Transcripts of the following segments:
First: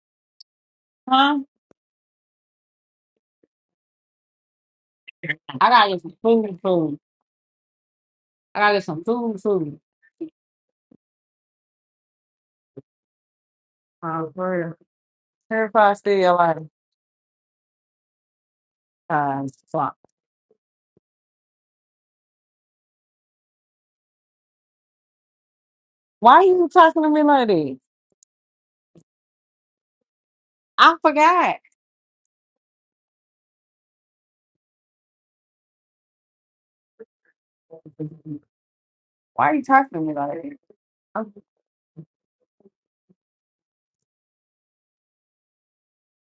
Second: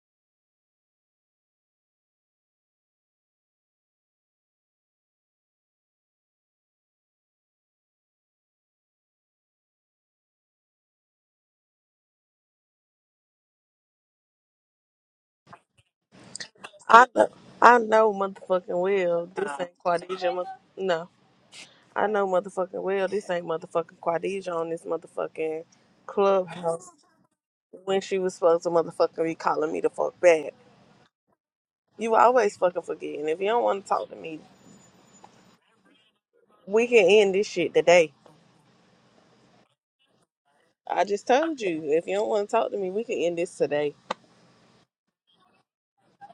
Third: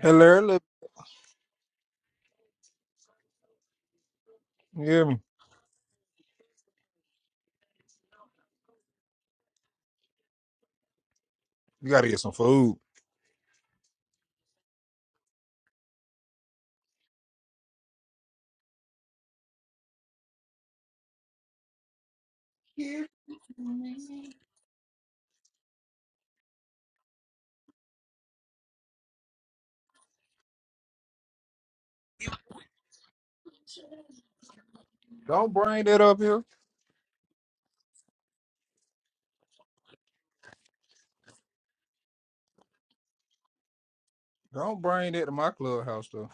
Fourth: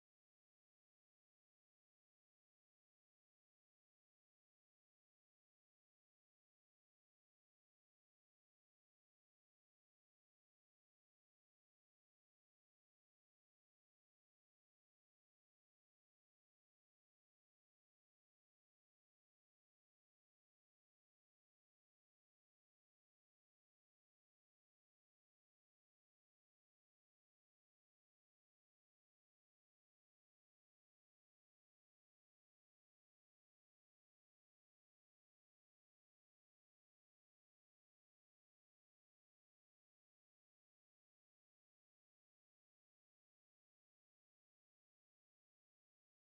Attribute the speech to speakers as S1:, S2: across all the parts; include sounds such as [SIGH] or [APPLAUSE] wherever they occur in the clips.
S1: Hey Larry, look,
S2: Huh?
S1: you hear me?
S2: I gotta get some food, food. I gotta get some food, food.
S1: You gotta get some food.
S2: Um, for real. Terrified still like,
S3: I know, I know motherfucking well
S2: uh,
S3: this ain't
S2: fuck.
S3: Quadija. mo- No, I know motherfucking well this ain't motherfucking Quadija on this motherfucking
S2: Why are you
S3: clubhouse
S2: talking to me like that?
S3: when she was supposed to motherfucking be calling me the fuck back.
S2: I forgot.
S3: You always fucking forgetting. If you don't want to talk to me,
S1: Don't bring that up here.
S3: we can end this shit today.
S2: Why are you talking to me like that?
S3: I just
S2: I'm,
S3: told you. If you don't want to talk to me, we can end this today,
S1: Don't bring that to my clubhouse though.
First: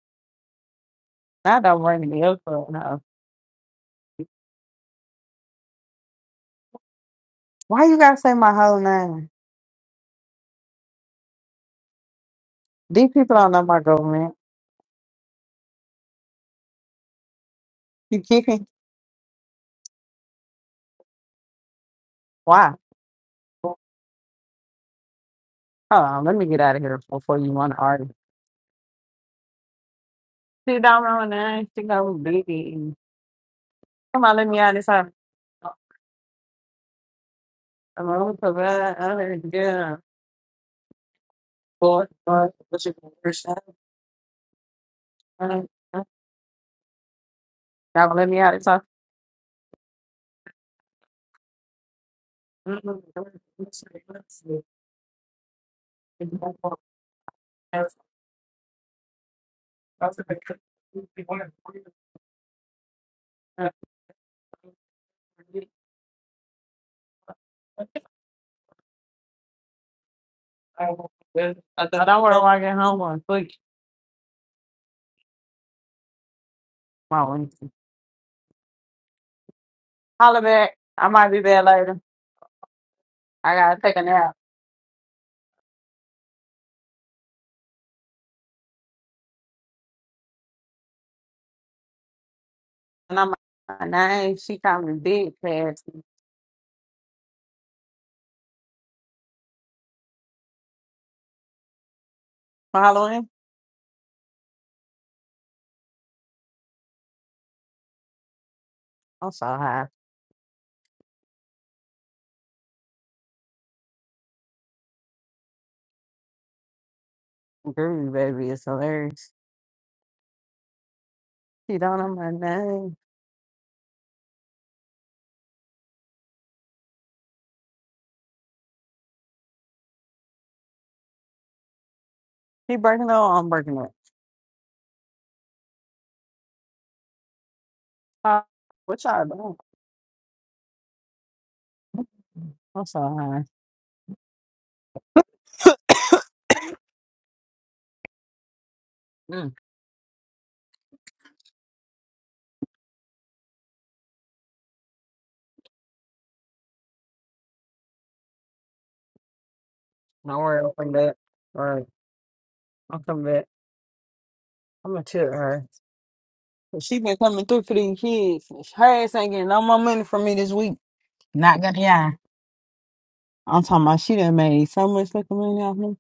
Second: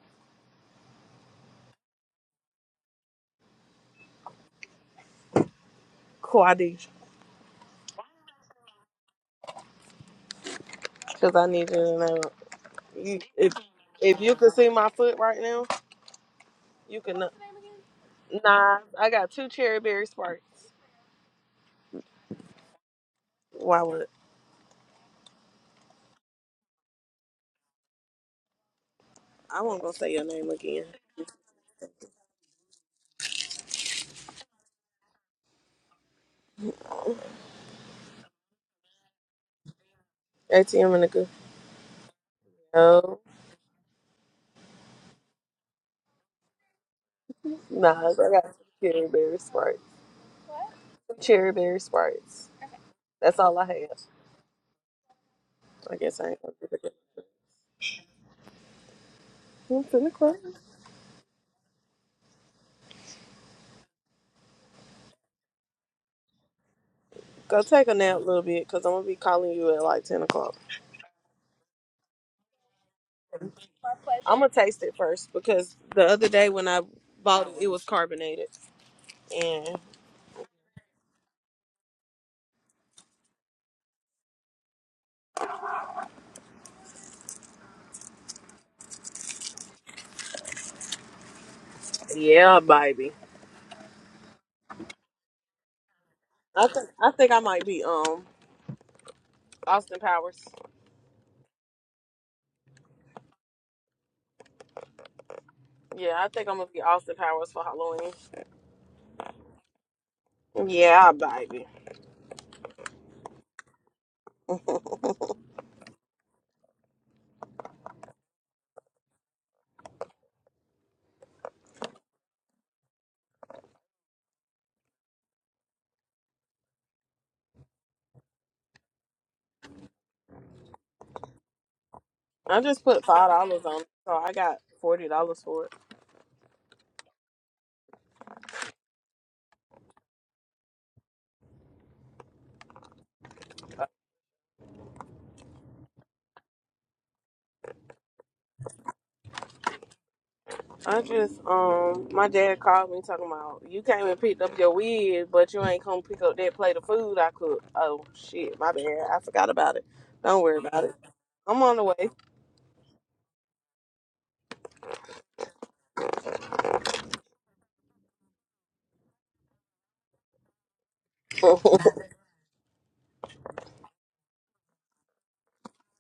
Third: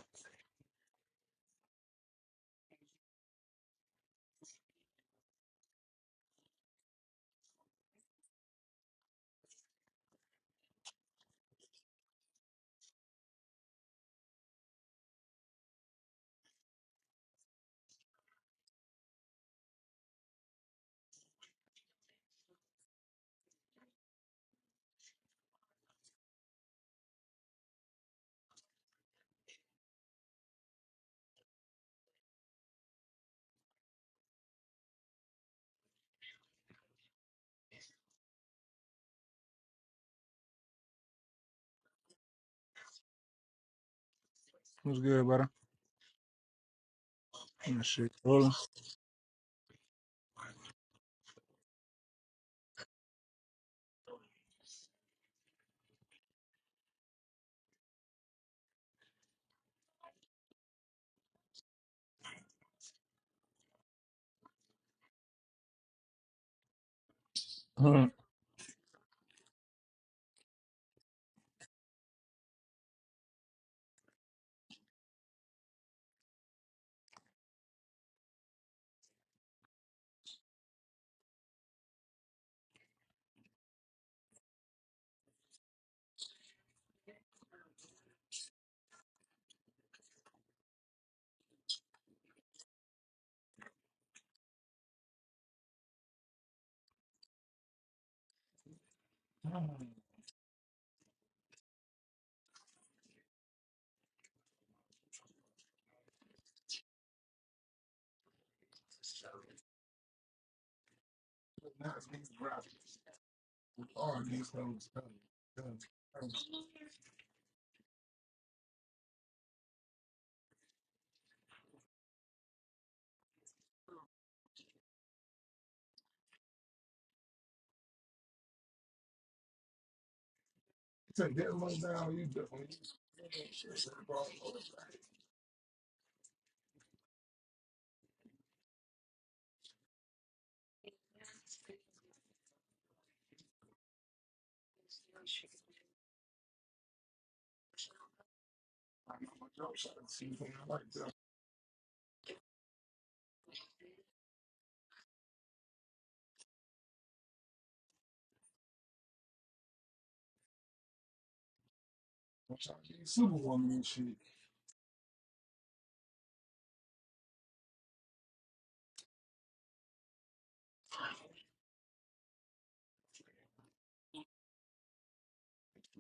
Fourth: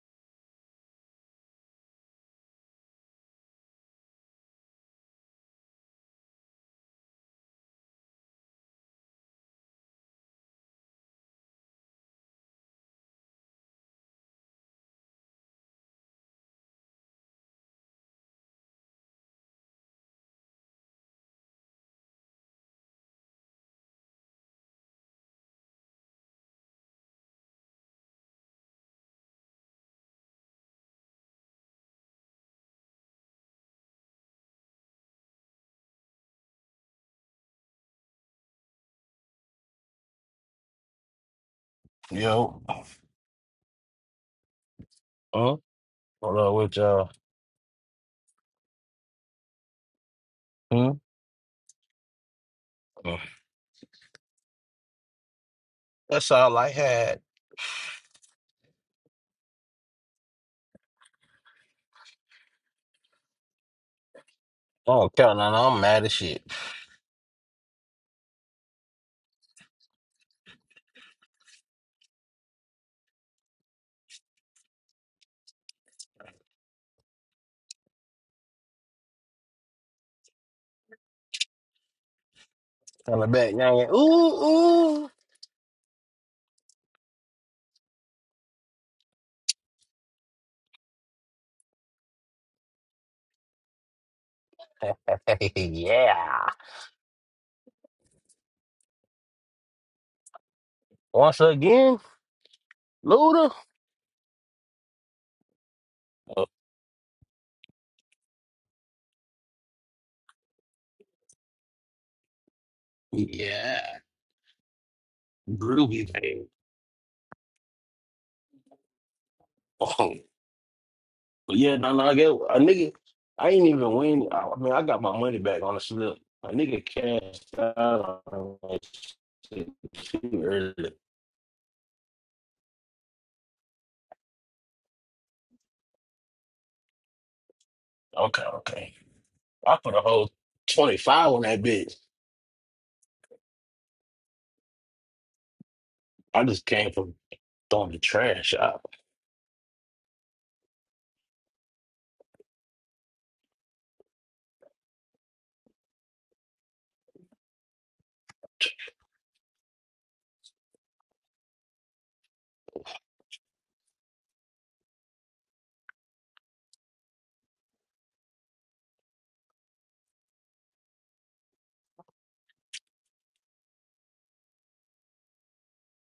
S2: now don't bring me up for no.
S3: Quadesia.
S2: Why you gotta say my whole name?
S3: Because I need you to know.
S2: These
S3: You,
S2: people don't
S3: if
S2: know my
S3: if
S2: government.
S3: you could see my foot right now, you can. know-
S2: You kidding?
S3: Nah, I got two cherry berry sparks.
S2: Why? Hold
S3: Why would
S2: on, let me get out of here before you want to argue.
S3: I won't go say your name
S2: She
S3: again?
S2: don't know my name. She goes big. Come on, let me out of this house. I'm gonna provide. other good.
S3: ATM and a good
S2: Lord, Lord,
S4: Yo,
S2: what you gonna
S3: no,
S2: first have?
S1: What's good, brother.
S4: Huh?
S2: Uh, uh,
S4: what up with y'all?
S1: Mm,
S2: Y'all
S3: nah.
S2: gonna
S1: shit.
S3: I
S2: let me
S3: got
S1: rolling.
S2: out
S3: some
S2: of time?
S3: cherry berry sprites.
S4: Hmm?
S3: Some cherry berry sprites.
S2: I
S4: Oh,
S3: That's all I have. I guess I
S4: That's
S3: ain't gonna
S4: all
S3: do
S4: I
S3: it. again.
S4: had.
S3: I'm finna cry.
S4: Oh, Carolina, I'm mad as shit.
S3: Go take a
S1: Mm.
S3: nap a little bit, cause I'm gonna be calling you at like ten o'clock.
S2: thought I were walking home on quick.
S3: I'm gonna taste it first because the other day when I bought
S2: Mom,
S3: it, it was carbonated. And
S2: holla back. I might be back later.
S4: Coming back
S2: I
S4: now,
S2: gotta
S4: like,
S2: take a nap.
S4: ooh, ooh.
S3: yeah, baby.
S2: And I'm like, nah, she coming big
S4: [LAUGHS]
S2: past me.
S4: yeah.
S3: I think I think I might be um Austin Powers.
S4: Once again,
S2: Following?
S4: Luda.
S3: Yeah, I
S4: Oh,
S3: think I'm gonna be Austin Powers for Halloween.
S2: I'm so high.
S3: Yeah, baby.
S4: yeah. Groovy, baby.
S2: Groovy baby is hilarious.
S4: Oh, but
S2: She
S4: yeah, no,
S2: don't
S4: no,
S2: know
S4: I
S2: my
S4: get a nigga.
S2: name.
S4: I ain't even win. I, I mean, I got my money back on the slip. A nigga cashed out on that shit too early.
S3: I
S2: He
S3: just put
S2: breaking
S3: five
S2: up, I'm
S3: dollars
S2: breaking
S3: on it,
S2: up.
S3: so I got forty dollars for it.
S2: Uh,
S4: Okay, okay.
S2: what y'all doing?
S4: I put a whole 25 on that bitch.
S2: That's all right.
S4: I just came from throwing the trash out.
S2: Mm,
S3: I just um my dad called me talking about you came and picked up your wig, but you ain't come pick up that plate of food I cooked. Oh shit, my bad. I forgot about it.
S2: don't
S3: Don't worry
S2: worry, I'll
S3: about
S2: come
S3: it.
S2: back.
S3: I'm
S2: All
S3: on the
S2: right,
S3: way.
S2: I'll come back. I'm gonna tell her. She been coming through for these kids. Her ass ain't getting no more money from me this week. Not gonna
S3: [LAUGHS]
S2: yeah. I'm talking about she done made so much fucking money off me.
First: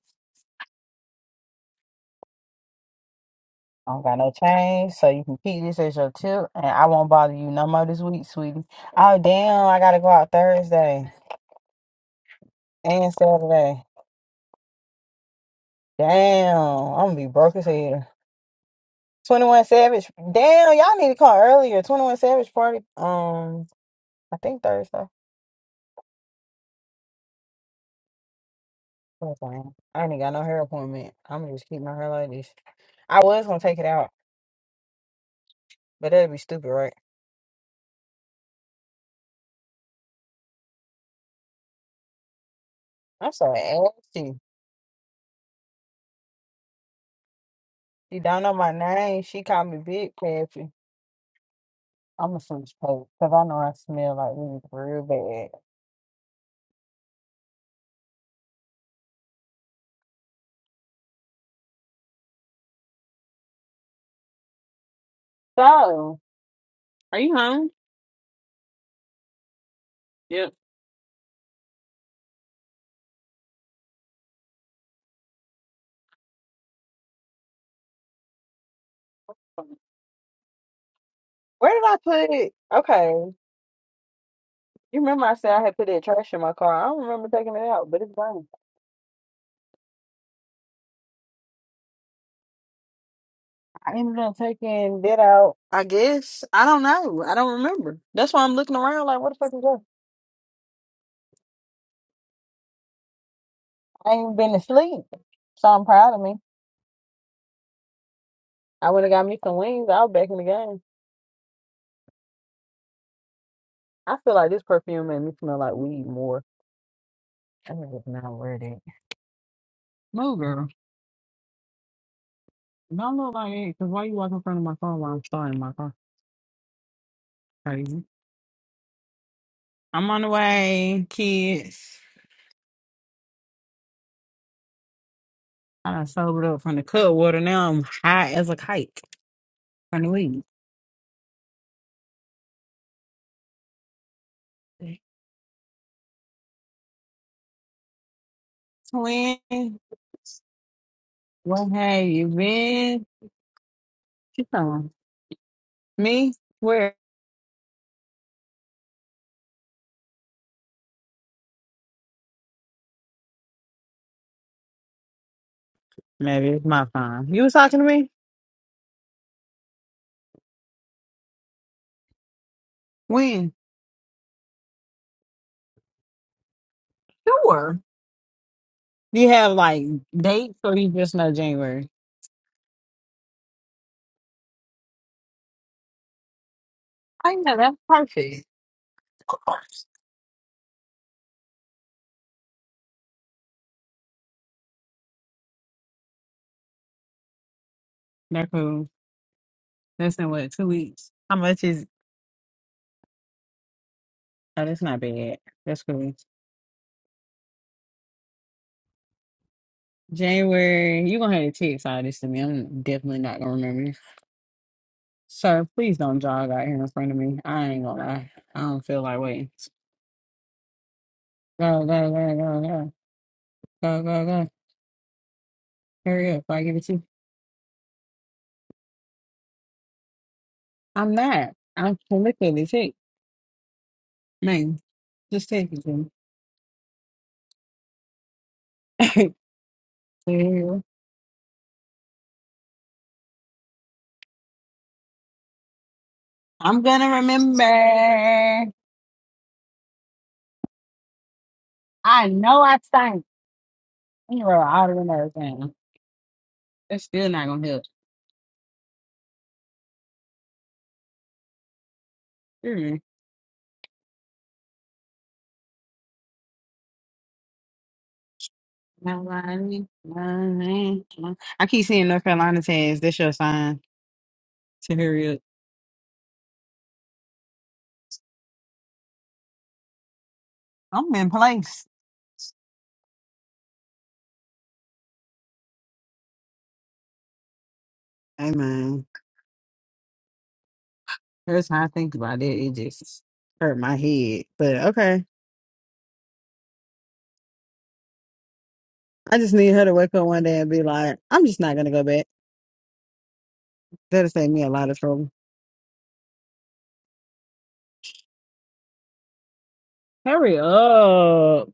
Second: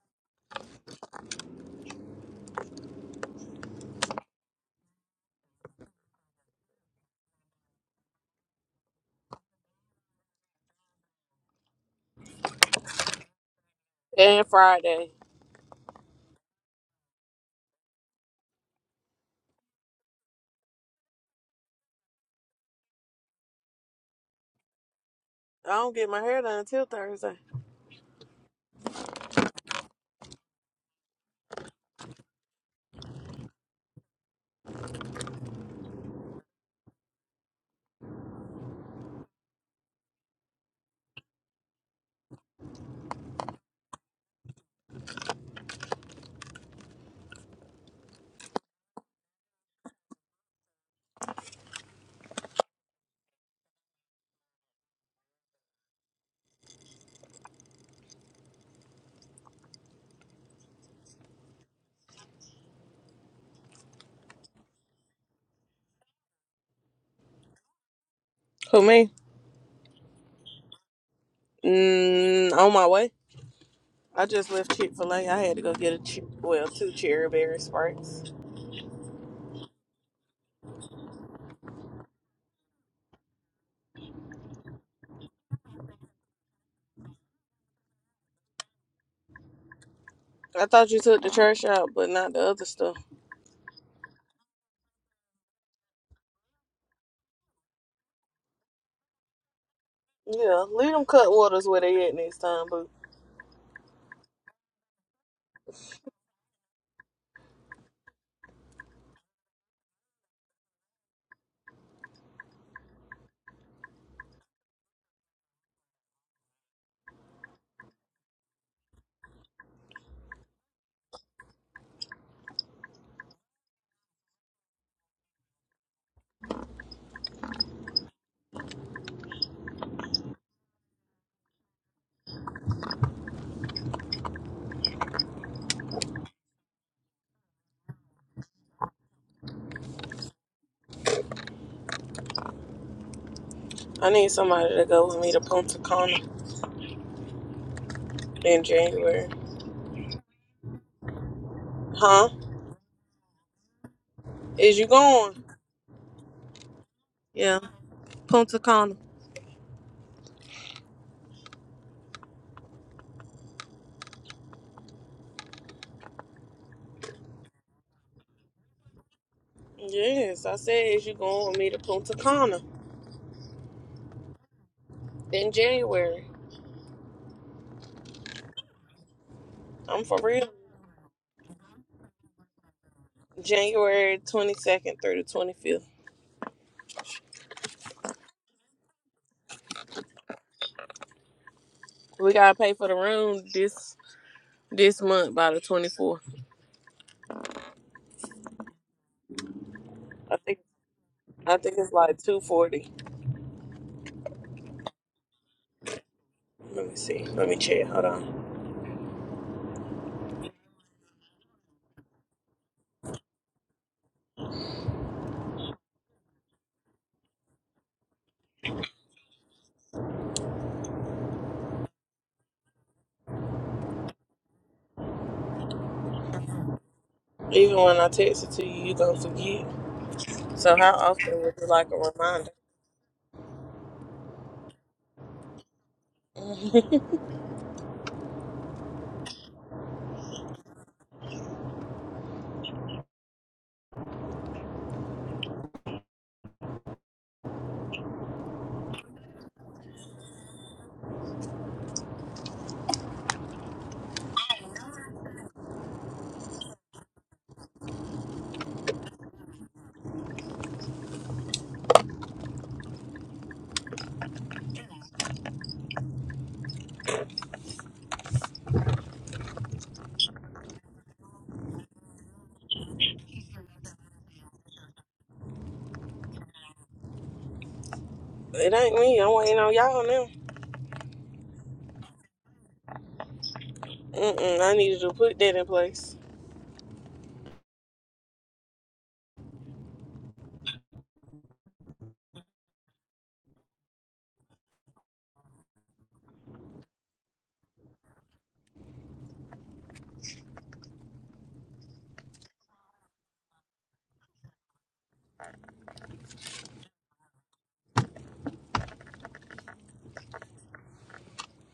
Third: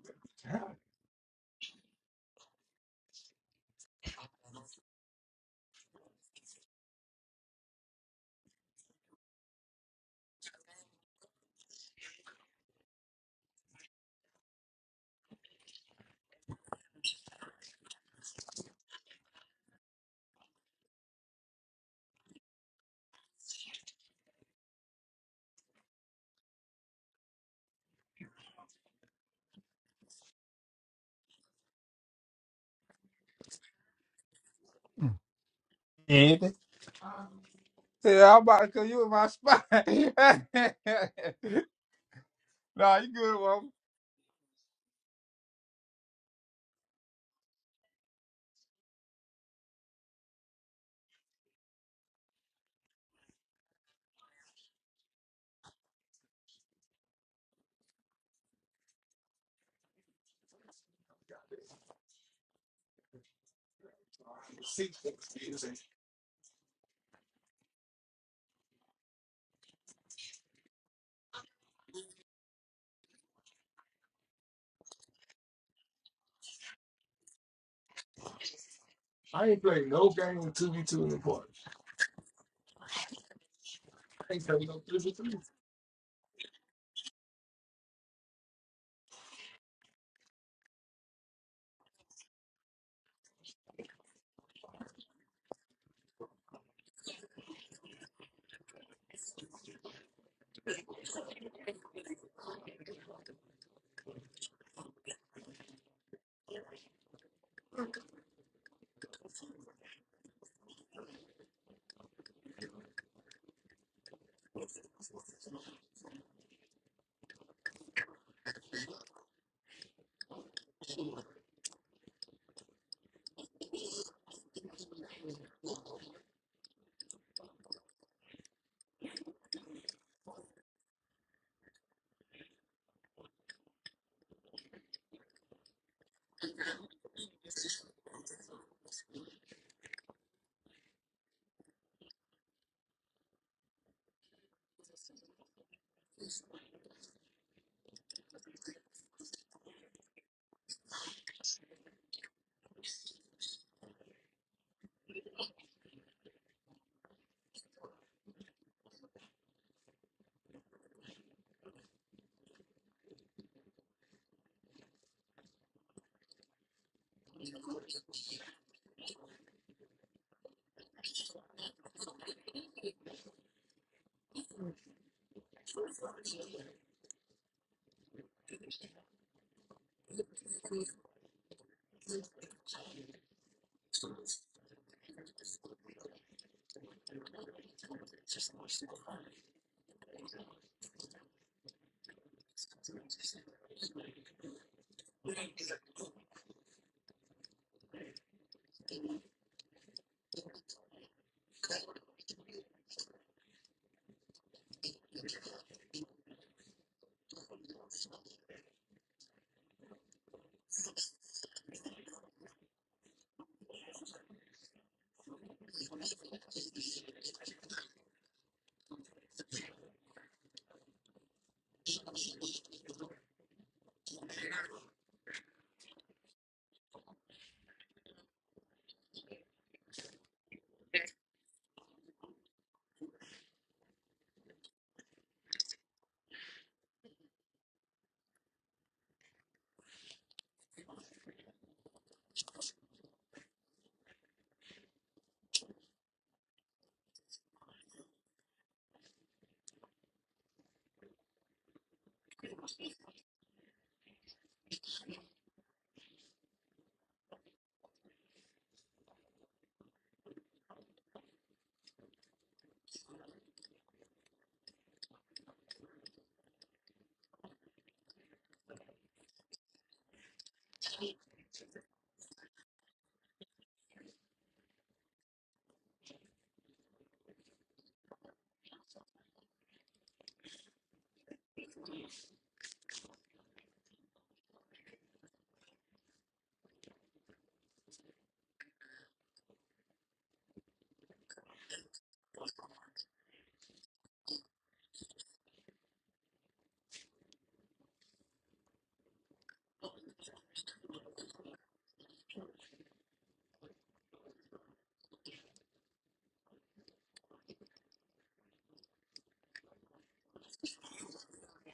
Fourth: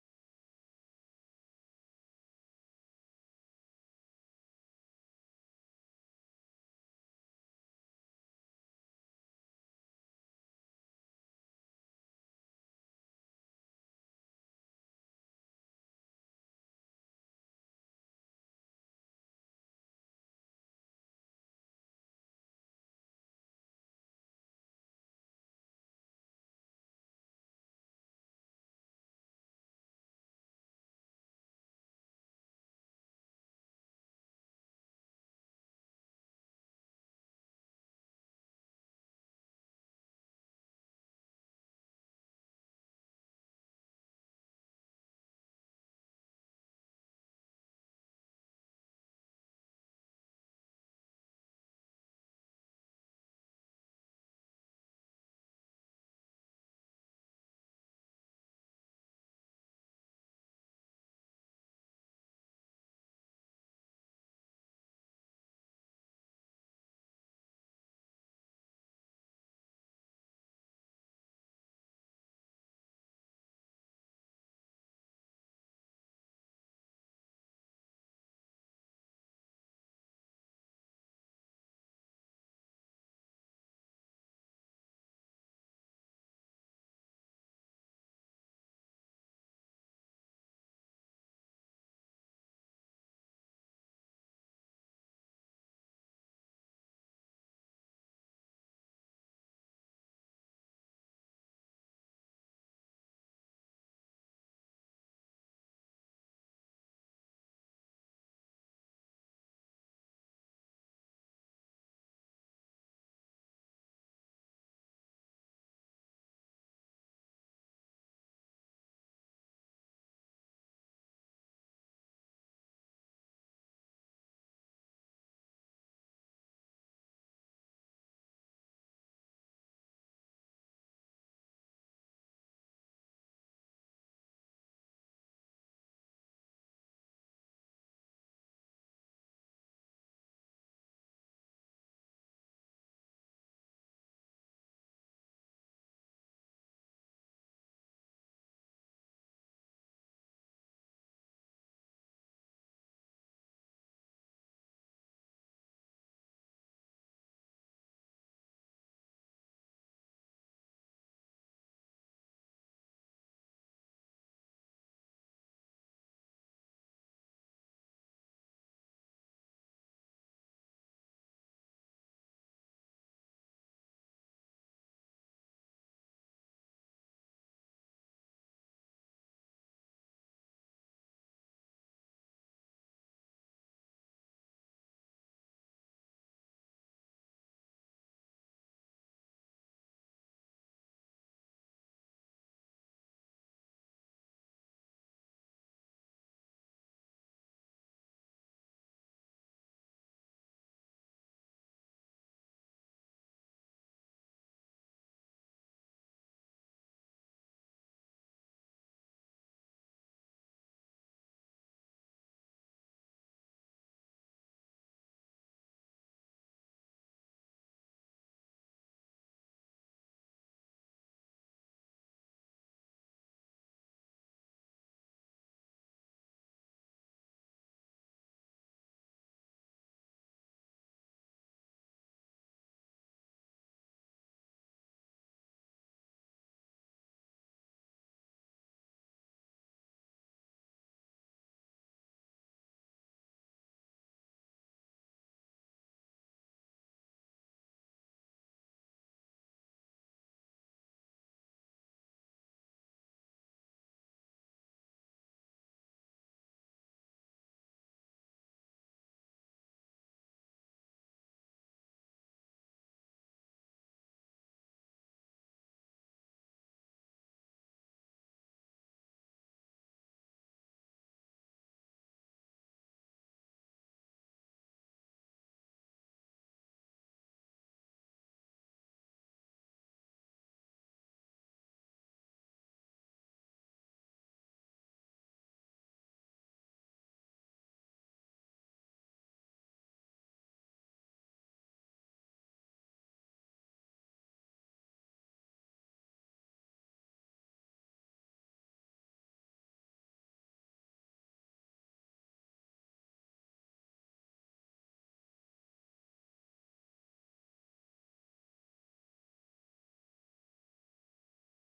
S2: I don't got no change, so you can keep this as your tip, and I won't bother you no more this week, sweetie. Oh damn, I gotta go out Thursday and Saturday.
S3: and Friday.
S2: Damn, I'm gonna be broke as hell. Twenty One Savage, damn, y'all need to call earlier. Twenty One Savage party, um, I think Thursday.
S3: I don't get my hair done until Thursday.
S2: Okay. I ain't got no hair appointment. I'm gonna just keep my hair like this. I was gonna take it out, but that'd be
S1: Anything?
S2: stupid, right?
S1: Yeah, I'm about to cause you in my spot. [LAUGHS] nah, you
S2: I'm
S1: good,
S2: so
S1: mom.
S2: ashy. She don't know my name. She called me Big Pappy. I'm gonna switch coat because I know I smell like weed real bad. So, Are you home?
S3: Who me?
S2: Yep.
S3: Mm, on my way. I just left Chick Fil A. I had to go get a che- well two cherry berry sprites.
S2: where did I put it? Okay, you remember I said I had put that trash in my car. I don't remember taking it out, but it's gone.
S3: I thought you took the trash out, but not the other stuff.
S2: I ended up taking that out. I guess I don't know. I don't remember. That's why I'm looking around like, what the fuck is that?
S3: Yeah, leave them cutwaters where they at next time, boo.
S2: I ain't been to sleep. So I'm proud of me. I would have got me some wings. I was back in the game. I feel like this perfume made me smell like weed more. I would have not wear it. No, girl. Don't look like it. Cause why you walk in front of my car while I'm starting my car? Crazy. I'm on the way, kids. I done sobered up from the cut water. Now I'm high as a kite from the weed.
S3: I need somebody to go with me to Punta Cana in January.
S2: Twin, what have you
S3: Huh?
S2: been? You
S3: Is you
S2: talking
S3: going?
S2: me? Where?
S3: Yeah, Punta Cana.
S2: Maybe it's my phone. You was talking to me?
S3: Yes, I said, is you going with me to Punta Cana
S2: When?
S3: in January?
S2: Sure. Do you have like
S3: I'm for real.
S2: dates or you just know January?
S3: January 22nd through the 25th.
S2: I know that's perfect.
S3: We gotta pay for the room this this month by the 24th.
S2: That's cool. That's in
S3: I
S2: what,
S3: think
S2: two weeks? How
S3: I
S2: much
S3: think
S2: is
S3: it's like 240.
S2: oh that's not bad. That's cool.
S3: Let me see. Let me check. Hold on.
S2: January, you're gonna have to text all this to me. I'm definitely not gonna remember. Sir, please don't jog out here in front of me. I ain't gonna lie. I don't feel like waiting. Go, go, go, go, go, go, go, go. Hurry up, before I give it to you.
S3: Even when I text it to you, you gonna forget. So how
S2: I'm
S3: often
S2: not.
S3: would you like a
S2: I'm
S3: reminder?
S2: literally text. Man, just take it
S3: [LAUGHS]
S2: to me. [LAUGHS] I'm gonna remember. I know I sang. You wrote all the windows down. That's still not gonna help. Mm. Nobody, nobody, no- I keep seeing North Carolina says that's your sign to hurry up.
S3: It ain't me. I'm waiting on y'all now.
S2: I'm in place.
S3: Mm-mm, I needed to put that in place.
S2: Amen. That's how I think about it. It just hurt my head. But okay. I just need her to wake up one day and be like, I'm just not gonna go back. That'll save me a lot of trouble. Hurry up.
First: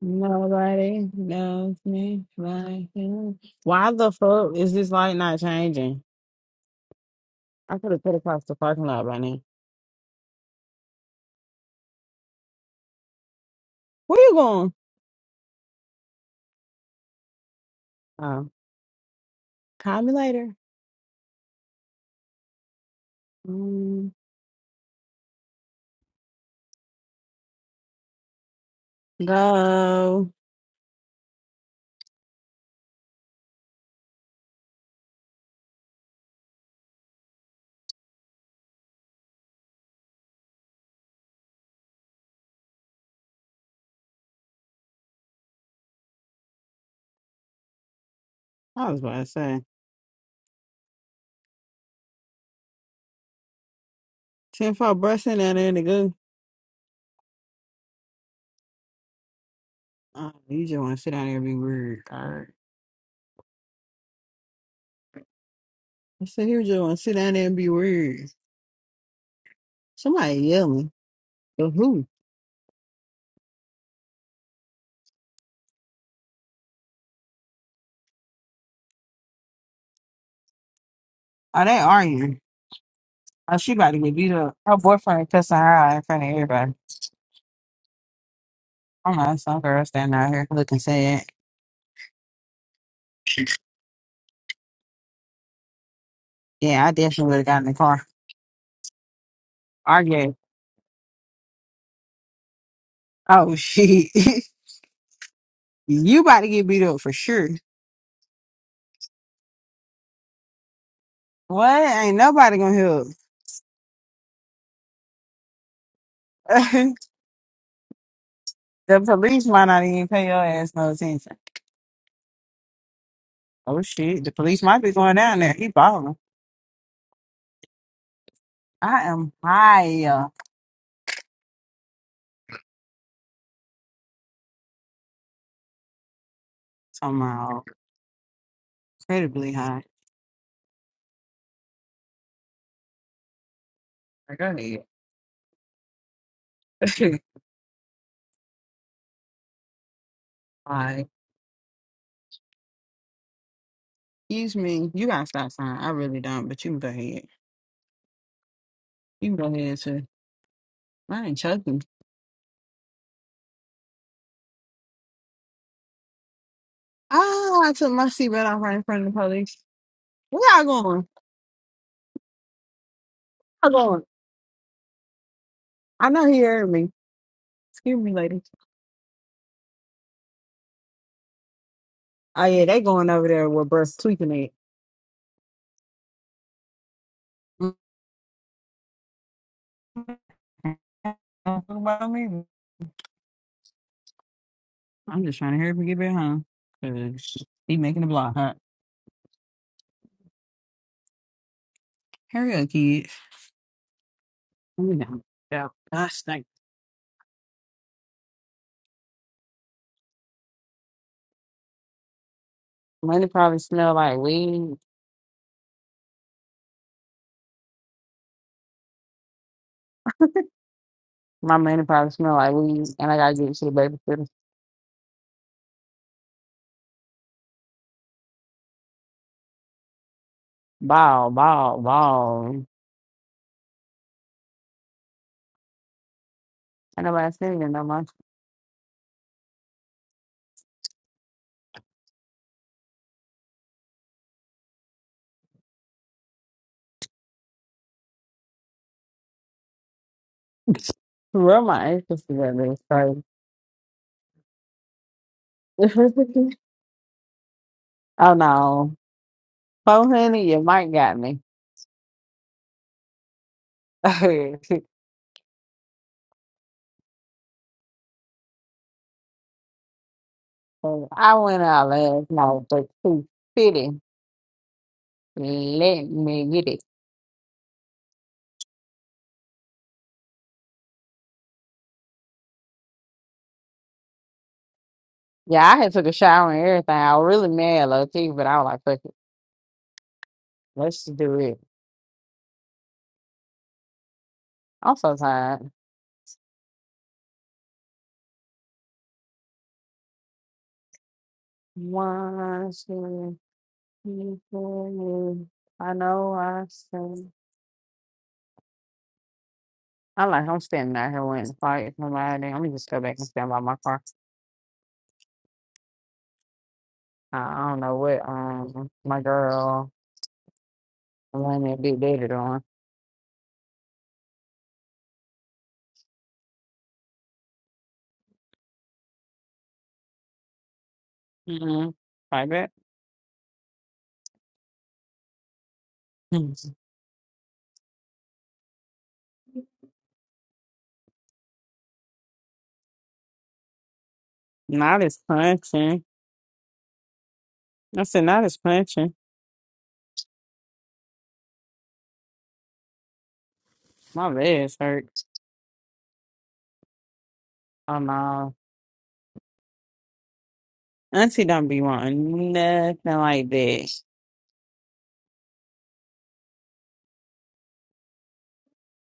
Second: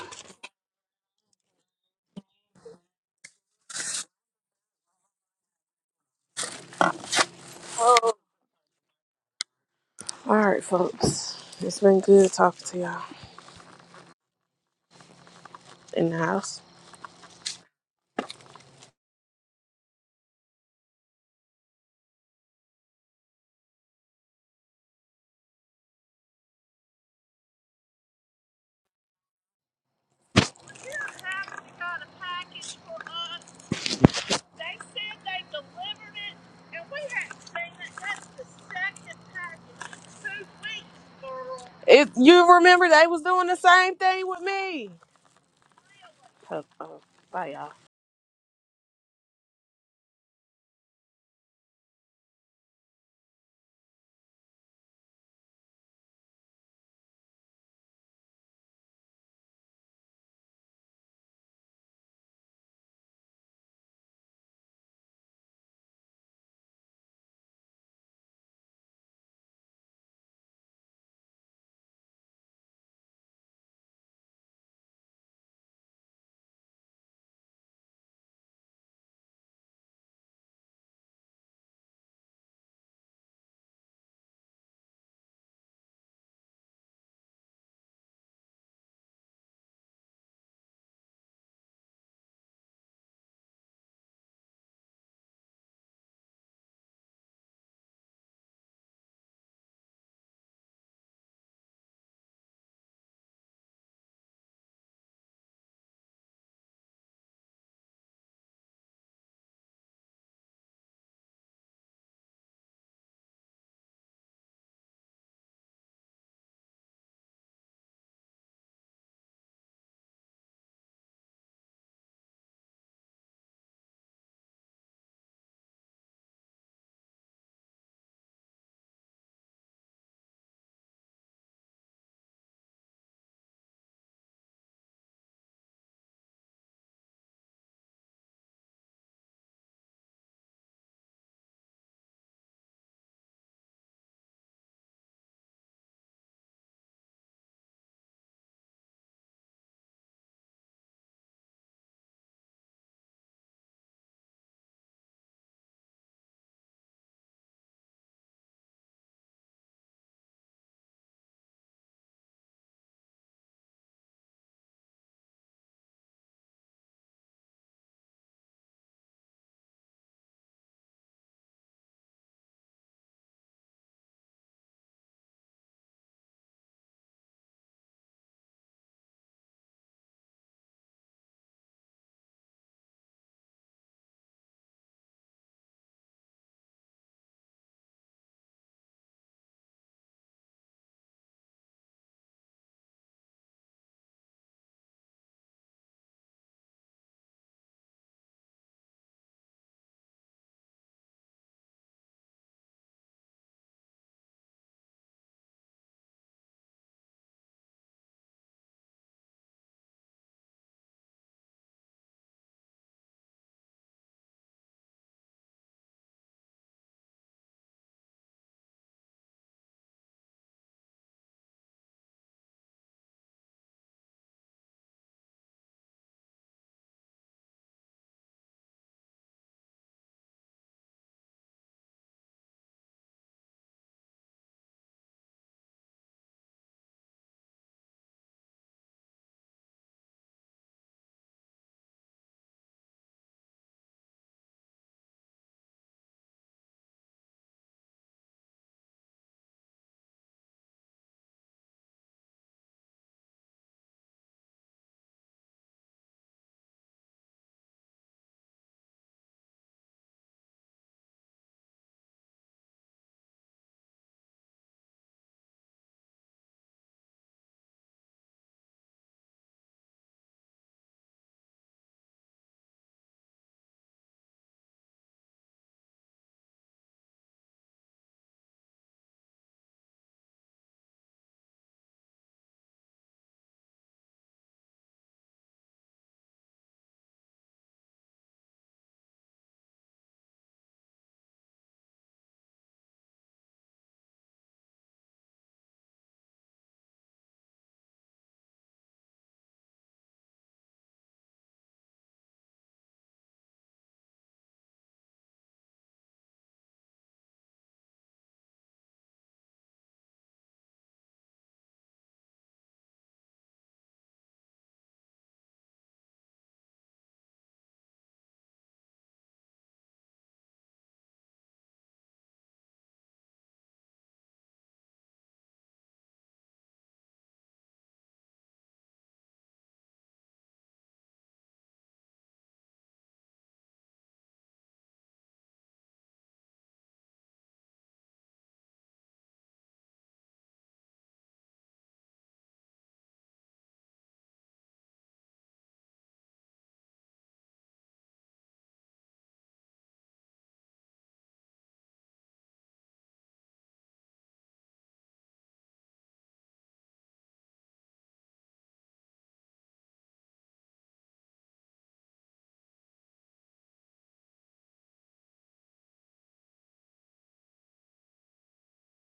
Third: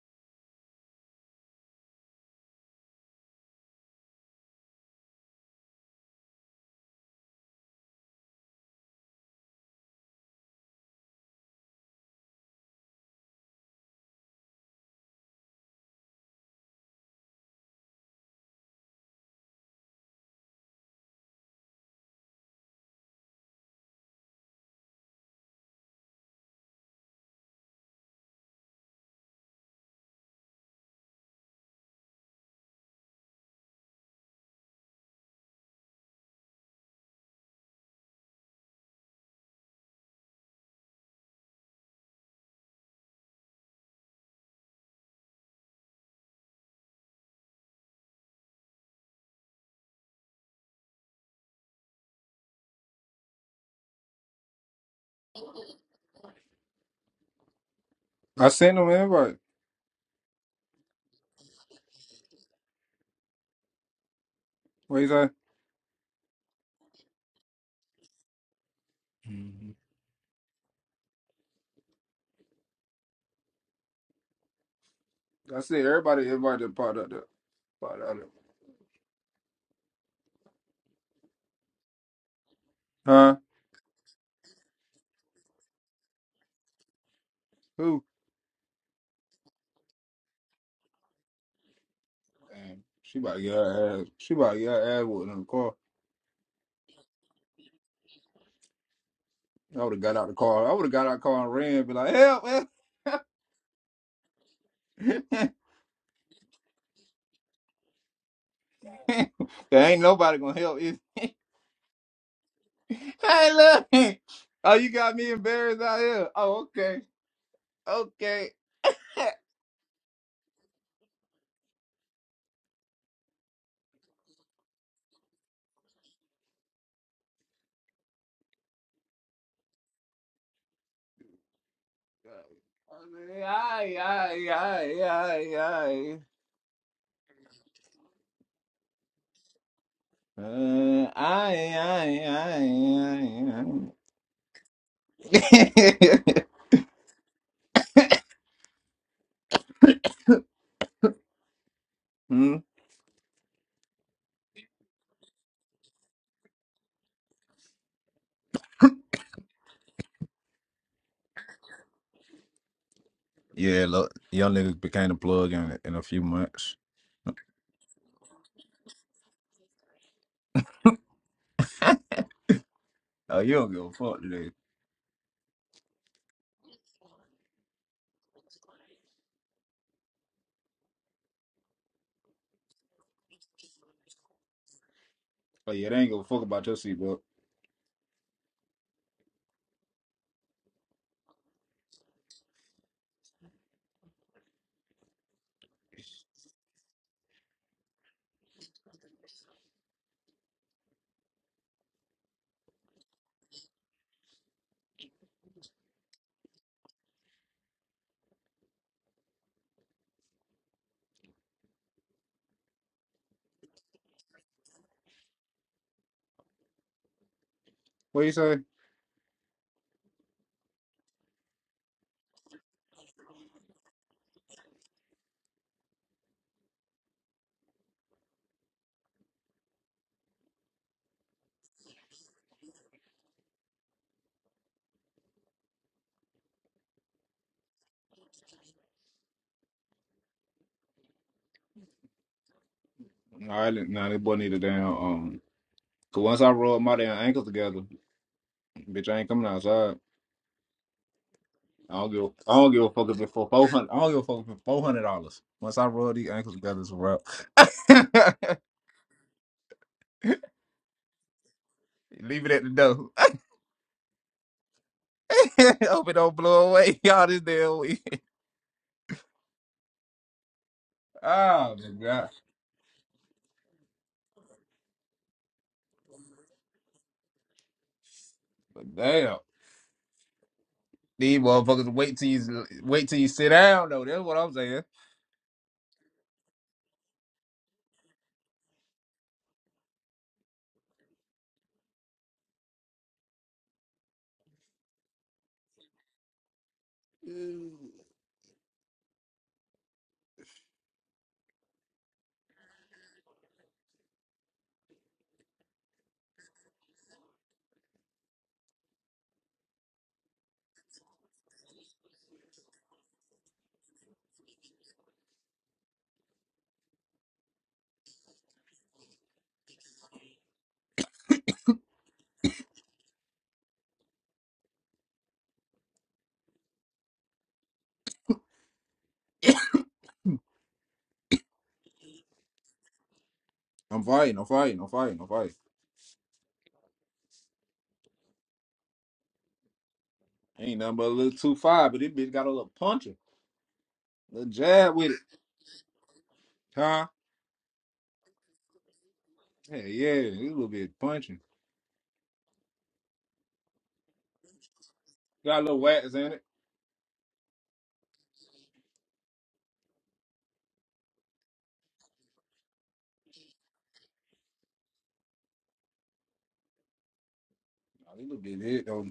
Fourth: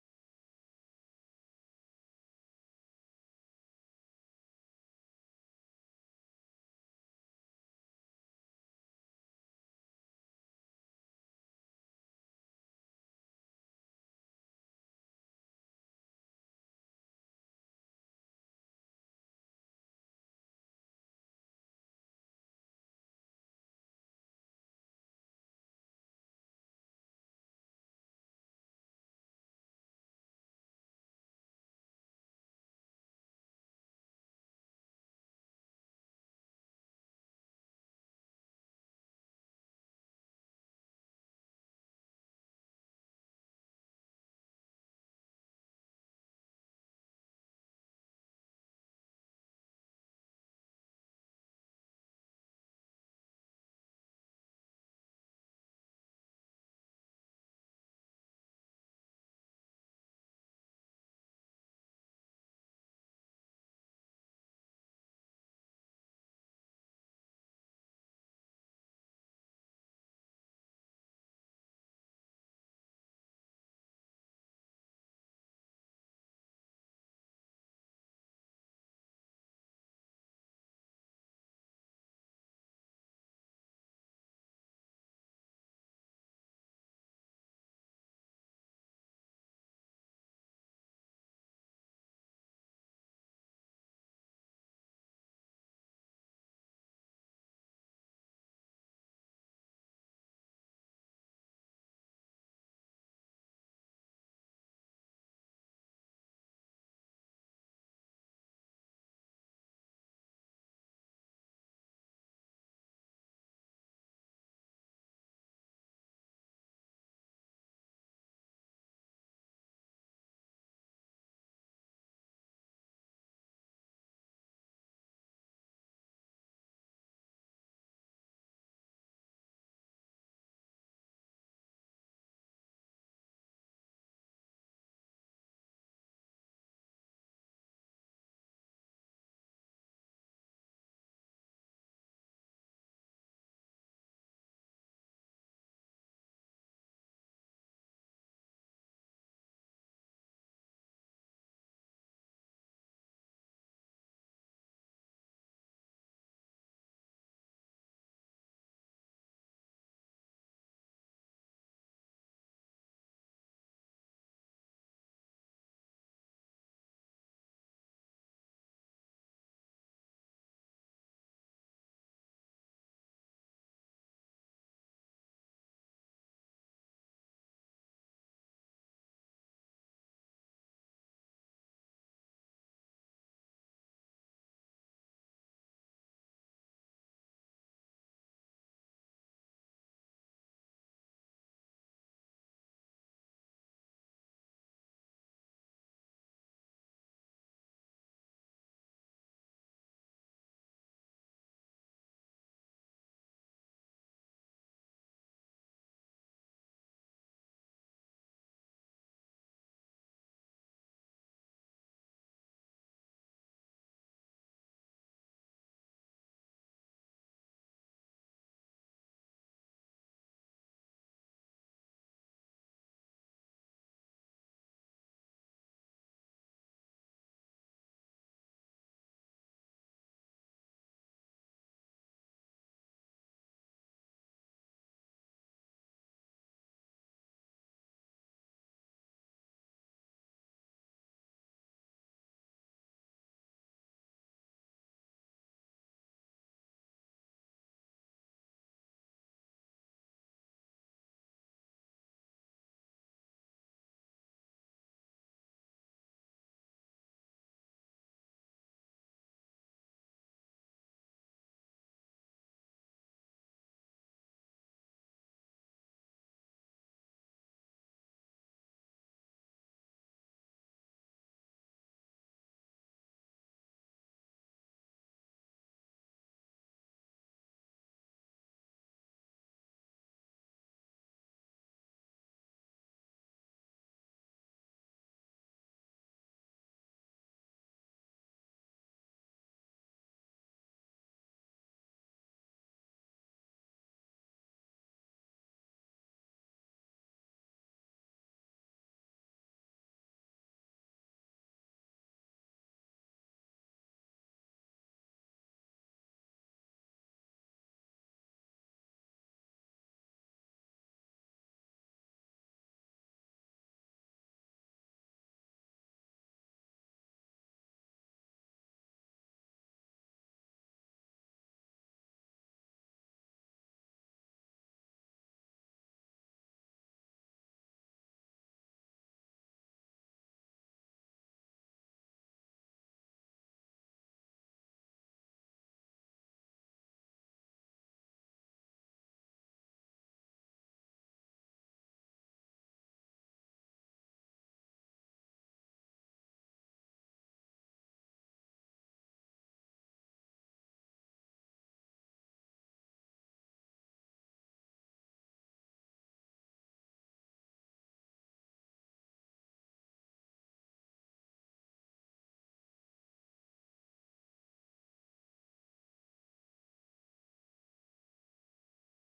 S2: Nobody knows me like you. Why the fuck is this light not changing? I could have
S3: Oh.
S2: put across the parking lot by now.
S3: All right, folks. It's been good talking to y'all
S2: Where you going?
S3: in the house.
S2: Oh, call me later. Mm, go.
S3: If you remember they was doing the same thing with me. Oh, oh, bye, y'all.
S2: I was about to say. 10 4 brushing down there to go.
S1: I sent him an invite.
S2: Oh, you just want to sit down there and be weird. All right.
S1: What you say?
S2: I said, here you just want to sit down there and be weird.
S1: Mhm.
S2: Somebody yelling. But who?
S1: I said everybody invite that part up there. Part out there.
S2: Are they arguing?
S1: Huh?
S2: Oh, she about to get beat up. Her boyfriend cussing her out in front of everybody.
S1: Who?
S2: I know some girl standing out here looking sad.
S1: Damn. She about to get her ass. She about to get her ass whooped in the car.
S2: Yeah, I definitely would have gotten in the car.
S1: I would have got out the
S2: Arguing.
S1: car. I would have got out the car and ran and be like, help, help.
S2: Oh shit.
S1: [LAUGHS]
S2: [LAUGHS] you about to get beat up for sure.
S1: [LAUGHS] there ain't nobody gonna help you. [LAUGHS]
S2: What? Ain't nobody gonna help.
S1: Hey, look. Oh, you got me embarrassed out here. Oh,
S2: [LAUGHS]
S1: okay. Okay.
S2: the police might not even pay your ass no attention. Oh shit. The police might be going down there. He balling. I am high
S1: Aye, aye, aye, aye, aye.
S2: somehow. Incredibly high.
S1: Uh, aye, aye, aye, aye,
S2: Go
S1: aye.
S2: ahead. [LAUGHS] Hi.
S1: [LAUGHS] hmm?
S2: Excuse me. You got a stop sign. I really don't, but you can go ahead. You can go ahead too. I ain't choking.
S1: Yeah, look, young niggas became a plug in in a few months.
S2: Ah, I took my seatbelt off right in front of the police. Where y'all going?
S1: Oh, you don't
S2: Y'all
S1: give a
S2: going?
S1: fuck today.
S2: I know he heard me. Excuse me, lady. Oh yeah, they going over there with breast tweaking it.
S1: Oh yeah, they ain't give a fuck about your seatbelt.
S2: Mm, Don't talk about me. I'm just trying to hurry up and get back home. 'cause he making the block huh? Hurry up, kid. You know. Yeah. I stink. Money probably smell like weed.
S1: What you say?
S2: My money probably smell like weed, and I gotta get to the babysitter. Ball, ball, ball. I nobody seen it no more.
S1: All right, now nah, this boy need a damn um. Cause once I rolled my damn ankles together. Bitch, I ain't coming outside.
S2: Where my
S1: I don't give.
S2: ankles
S1: I don't give a fuck
S2: together.
S1: if it's for four hundred. I don't give a fuck if it's four hundred dollars.
S2: [LAUGHS]
S1: Once I roll these ankles
S2: oh
S1: together, it's a wrap. [LAUGHS]
S2: no. Four hundred, your mic got me.
S1: Leave it at the door.
S2: [LAUGHS] I
S1: [LAUGHS] Hope it don't blow away. [LAUGHS] Y'all this damn week. [LAUGHS]
S2: went
S1: Oh
S2: out
S1: my god.
S2: last night for two fifty. Let me get it.
S1: But damn. These motherfuckers wait till you wait till you sit down though. That's what I'm saying.
S2: Yeah, I had took a shower and everything. I was really mad low key, but I was like, fuck it. Let's just do it. I'm so tired. One, two, three, four, I know I said I like I'm standing out here waiting to fight somebody. I'm gonna just go back and stand by my car. I I don't know what um my girl One that be dated on. Mm-hmm. Like that.
S1: I'm fighting. I'm fighting. I'm fighting. I'm fighting.
S2: Hmm.
S1: Ain't nothing but a little two five, but this bitch got a little puncher, little jab
S2: Not
S1: with
S2: as
S1: it,
S2: punching.
S1: huh?
S2: I said not as punching.
S1: Hey, yeah, this little bit punching.
S2: My legs hurt.
S1: Got a little wax in it.
S2: Oh no. Auntie don't be wanting nothing like that.
S1: Oh, this little bit hit.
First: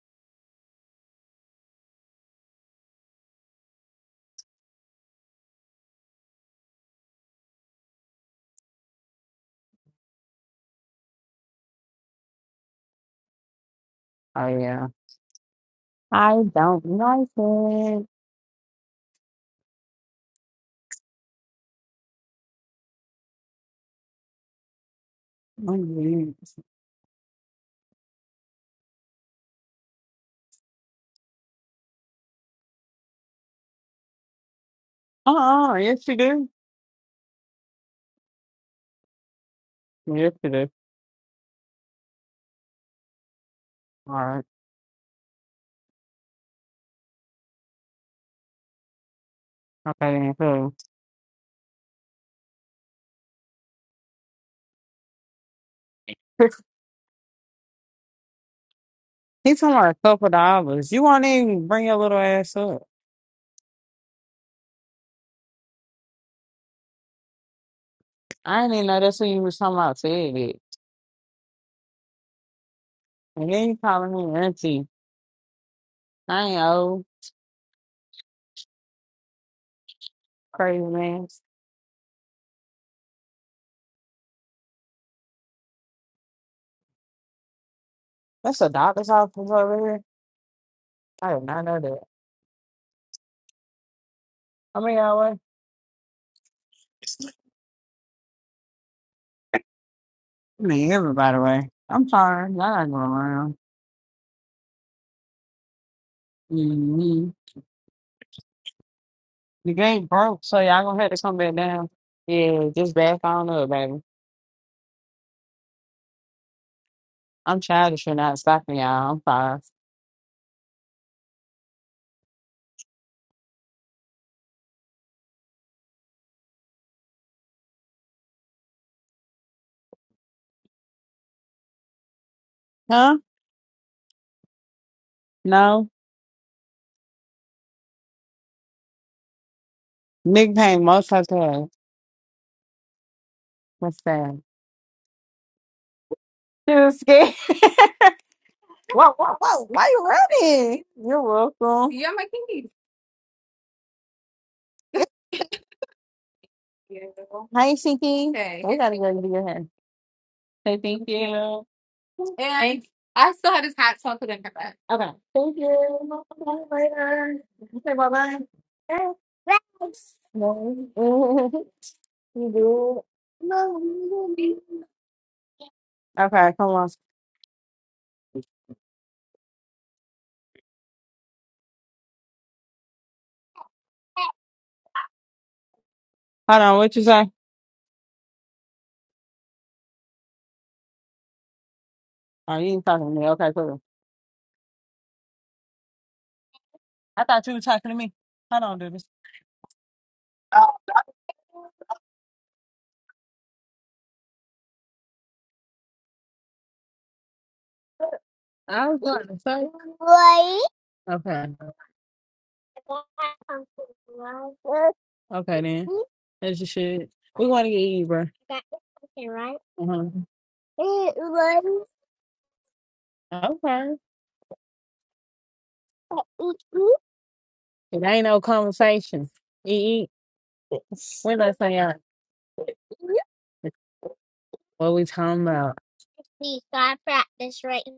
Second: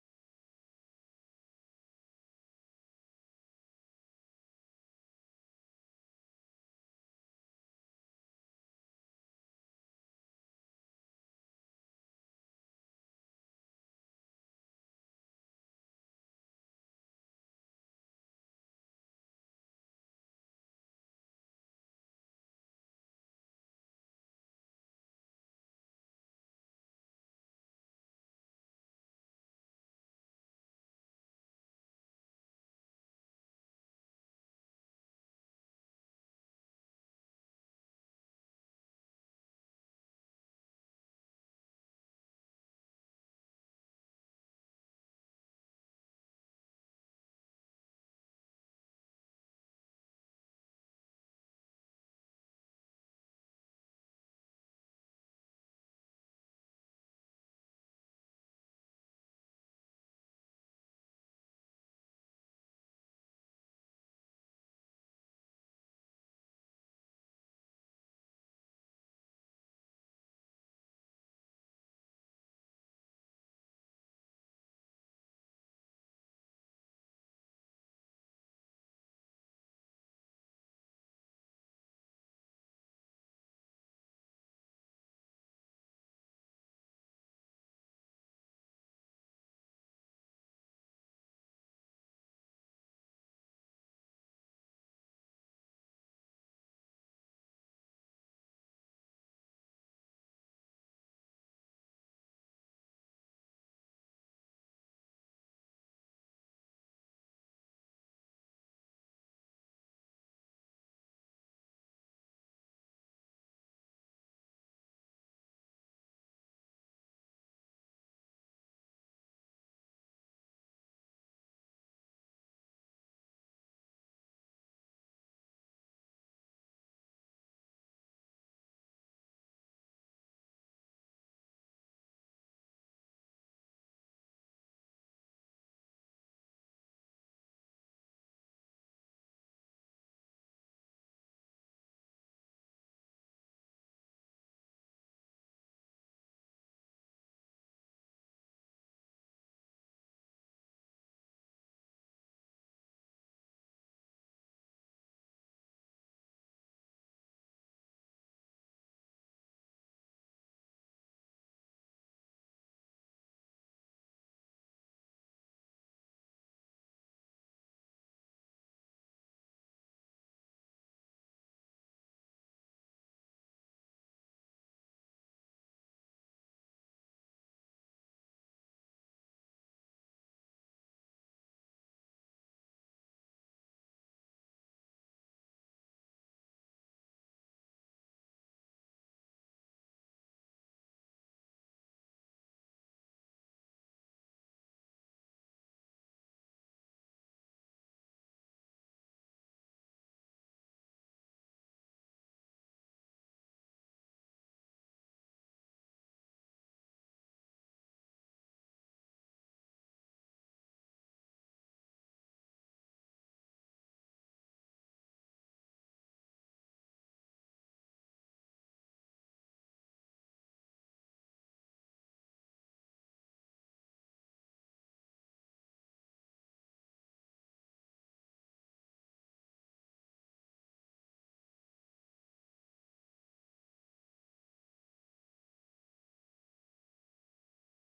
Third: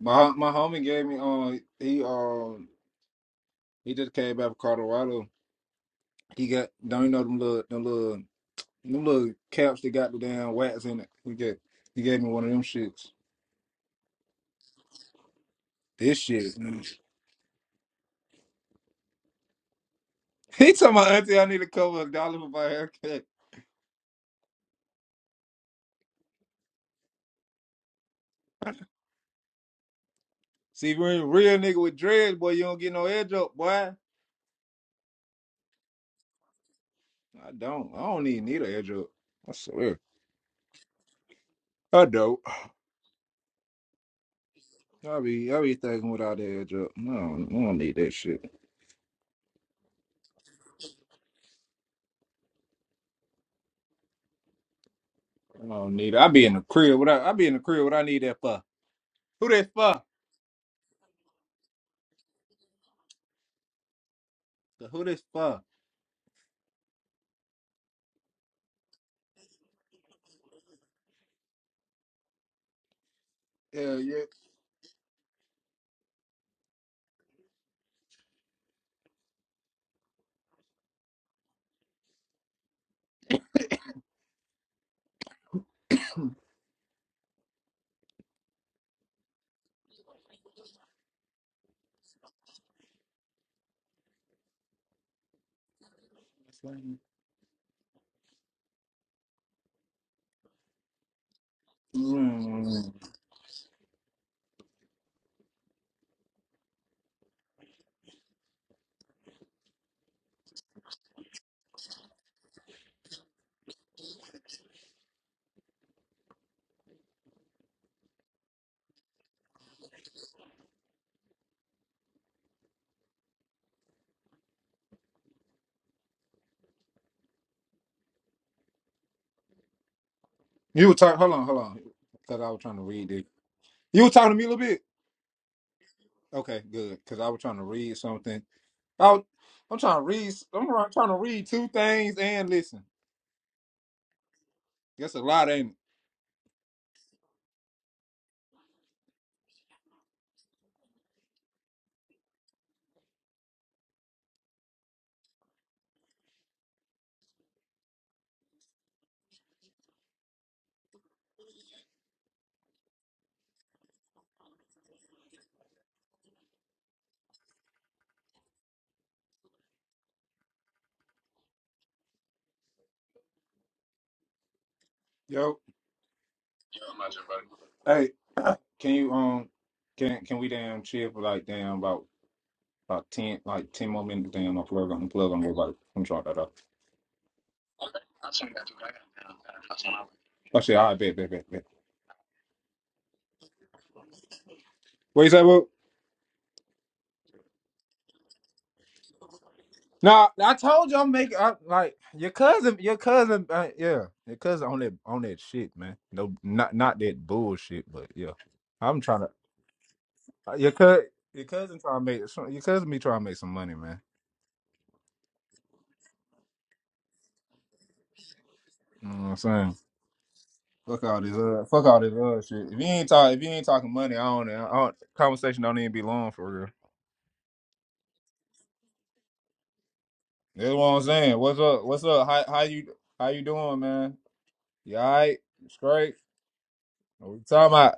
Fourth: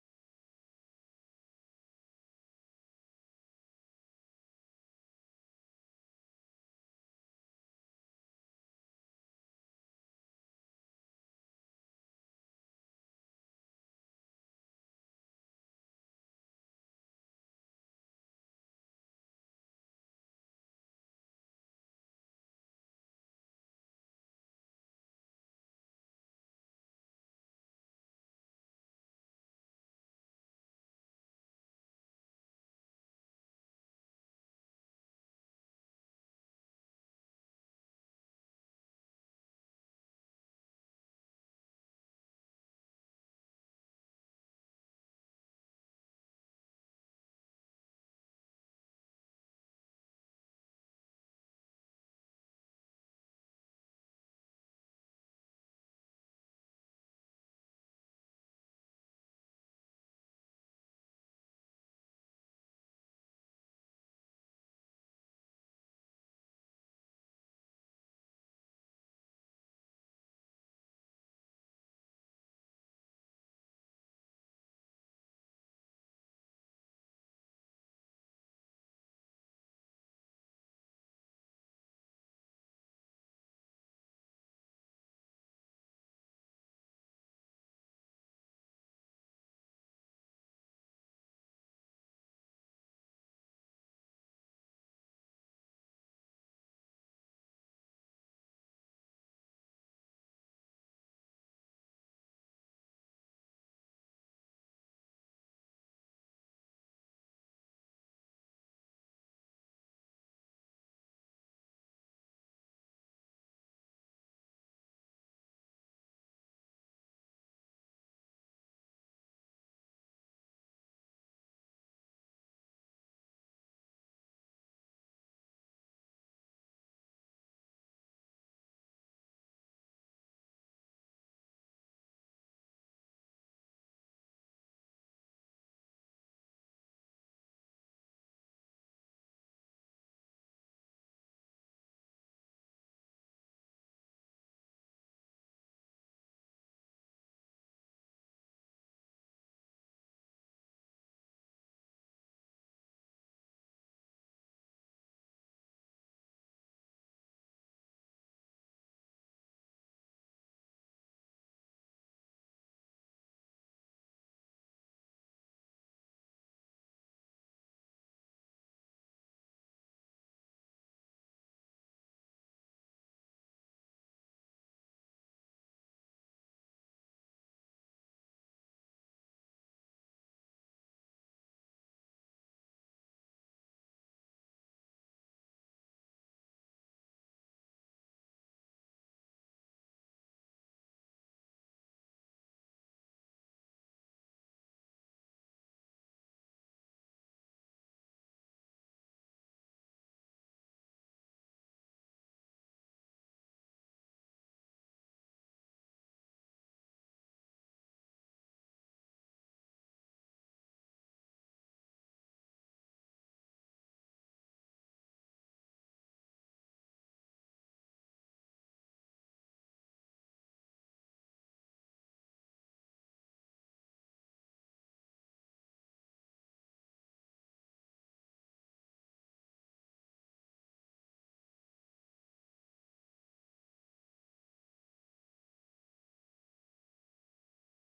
S1: My my homie gave me um he um he just came back from Colorado. He got don't you know them little them little them little caps that got the damn wax in it. He get he gave me one of them shits.
S2: Oh yeah.
S1: This
S2: I
S1: shit. [LAUGHS]
S2: don't like it.
S1: He told my auntie I need to cover a dollar for my haircut.
S2: Mhm.
S1: See, if you're a real nigga with dreads, boy, you don't get no edge up, boy.
S2: Uh-uh. Yes you do.
S1: I don't. I don't even need an edge up. I swear.
S2: Yes you do.
S1: I don't.
S2: All right.
S1: I be I be thinking without the edge up. No, I don't I don't need that shit.
S2: Okay then cool.
S1: I don't need it. I be
S2: [LAUGHS]
S1: in the crib. What I, I be in the crib. What I need that for? Who
S2: He's
S1: this
S2: talking about a
S1: for?
S2: couple dollars. You won't even bring your little ass up.
S1: The who this for?
S2: I didn't even know that's what you was talking about said it. And then you
S1: Yeah,
S2: calling
S1: yeah.
S2: me auntie. I ain't old. Crazy man. That's a doctor's office over here. I did not know that. I mean, I way. I mean, everybody way. I'm sorry. Y'all not
S1: Mm.
S2: going around. hmm The game broke, so y'all gonna have to come back down. Yeah, just back on up, baby. I'm childish for not stopping y'all. I'm sorry.
S1: You were talking. Hold on, hold on. Because I was trying to read
S2: Huh?
S1: it. You were talking to me a little bit.
S2: No.
S1: Okay, good. Because I was trying to read something. I was, I'm trying to read.
S2: Nick
S1: I'm
S2: Payne,
S1: try- trying
S2: most
S1: to
S2: of
S1: read
S2: the
S1: two things and listen.
S2: What's that?
S1: That's a lot, ain't it?
S2: Too scared. [LAUGHS] whoa, whoa, whoa. Why you running? You're welcome. You're my kitty. Hi, Shinky. Hey. We gotta go to your head. Say thank you. Okay. Thank you. Bye later. Say bye bye. Thanks. No. [LAUGHS] you do. No. you do.
S1: Yo,
S2: Okay, come on.
S1: hey, [COUGHS] [CLEARS THROAT] can you um, can can we damn chill for like damn about about ten like ten more minutes? Damn, my plug on plug on everybody. I'm trying that up.
S2: Hold on. What you say?
S1: I said, all right, bet, bet, bet, bet.
S2: Oh, you ain't talking to me. Okay, cool.
S1: What you say, bro?
S2: I thought you were talking to me. Hold on, dude.
S1: Now I told you I'm making I, like your cousin, your cousin, uh, yeah, your cousin on that on that shit, man. No, not not that bullshit, but yeah,
S2: I was
S1: I'm trying
S2: going
S1: to
S2: to say.
S1: uh, your cousin, your
S2: Okay.
S1: cousin trying to make some- your cousin be trying to make some money, man.
S2: Okay, then. That's your shit. We want to get you, bro.
S1: You know what I'm saying?
S2: Uh-huh.
S1: Fuck all this, uh, fuck all this other shit. If you ain't talk, if you ain't
S2: Okay.
S1: talking money, I don't, I don't. Conversation don't even be long for real.
S2: It ain't no conversation. Eat,
S1: That's what
S2: eat.
S1: I'm
S2: We're
S1: saying.
S2: not
S1: What's up?
S2: saying
S1: What's up? How how you how you doing, man?
S2: what
S1: You
S2: we
S1: all right?
S2: talking about.
S1: Straight? What we talking about?